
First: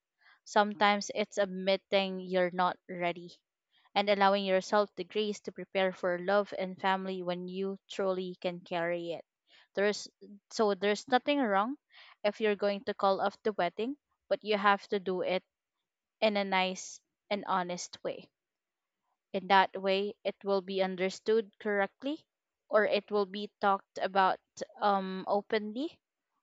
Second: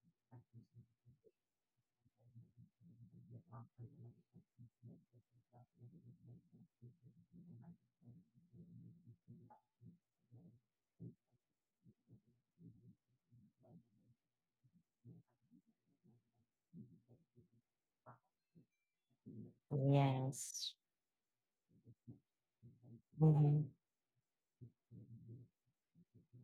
Speaker 2: Sometimes it's admitting you're not ready and allowing yourself the grace to prepare for love and family when you truly can carry it. There's there's nothing wrong if you're going to call off the wedding, but you have to do it in a nice and honest way. In that way, it will
Speaker 1: Yes.
Speaker 2: be understood correctly or it will be
Speaker 1: Mhm,
Speaker 2: talked about, openly,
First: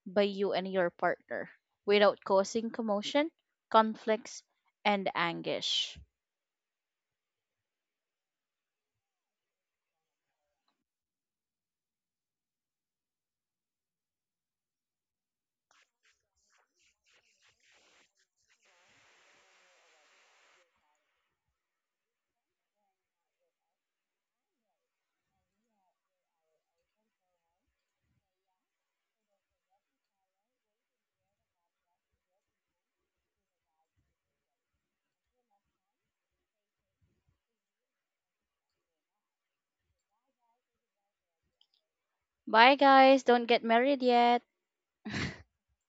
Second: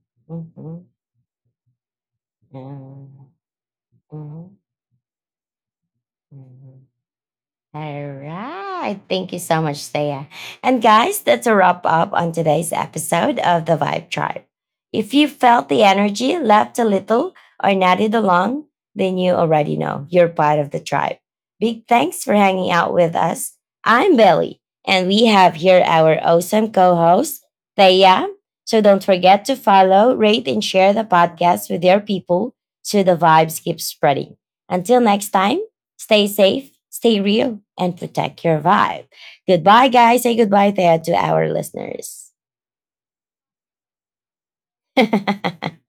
Speaker 2: by you and
Speaker 1: mhm,
Speaker 2: your partner without causing
Speaker 1: yeah,
Speaker 2: commotion, conflicts,
Speaker 1: mhm,
Speaker 2: and anguish.
Speaker 1: mhm. All right. Thank you so much, Thea. And guys, that's a wrap up on today's episode of The Vibe Tribe. If you felt the energy, laughed a little, or nodded along, then you already know you're part of the tribe. Big thanks for hanging out with us. I'm Belly, and we have here our awesome co host, Thea. So don't forget to follow, rate, and share the podcast with your people so the vibes keep spreading. Until next time, stay safe, stay real, and protect your vibe. Goodbye, guys. Say goodbye there to our listeners.
Speaker 2: Bye, guys. Don't get married yet.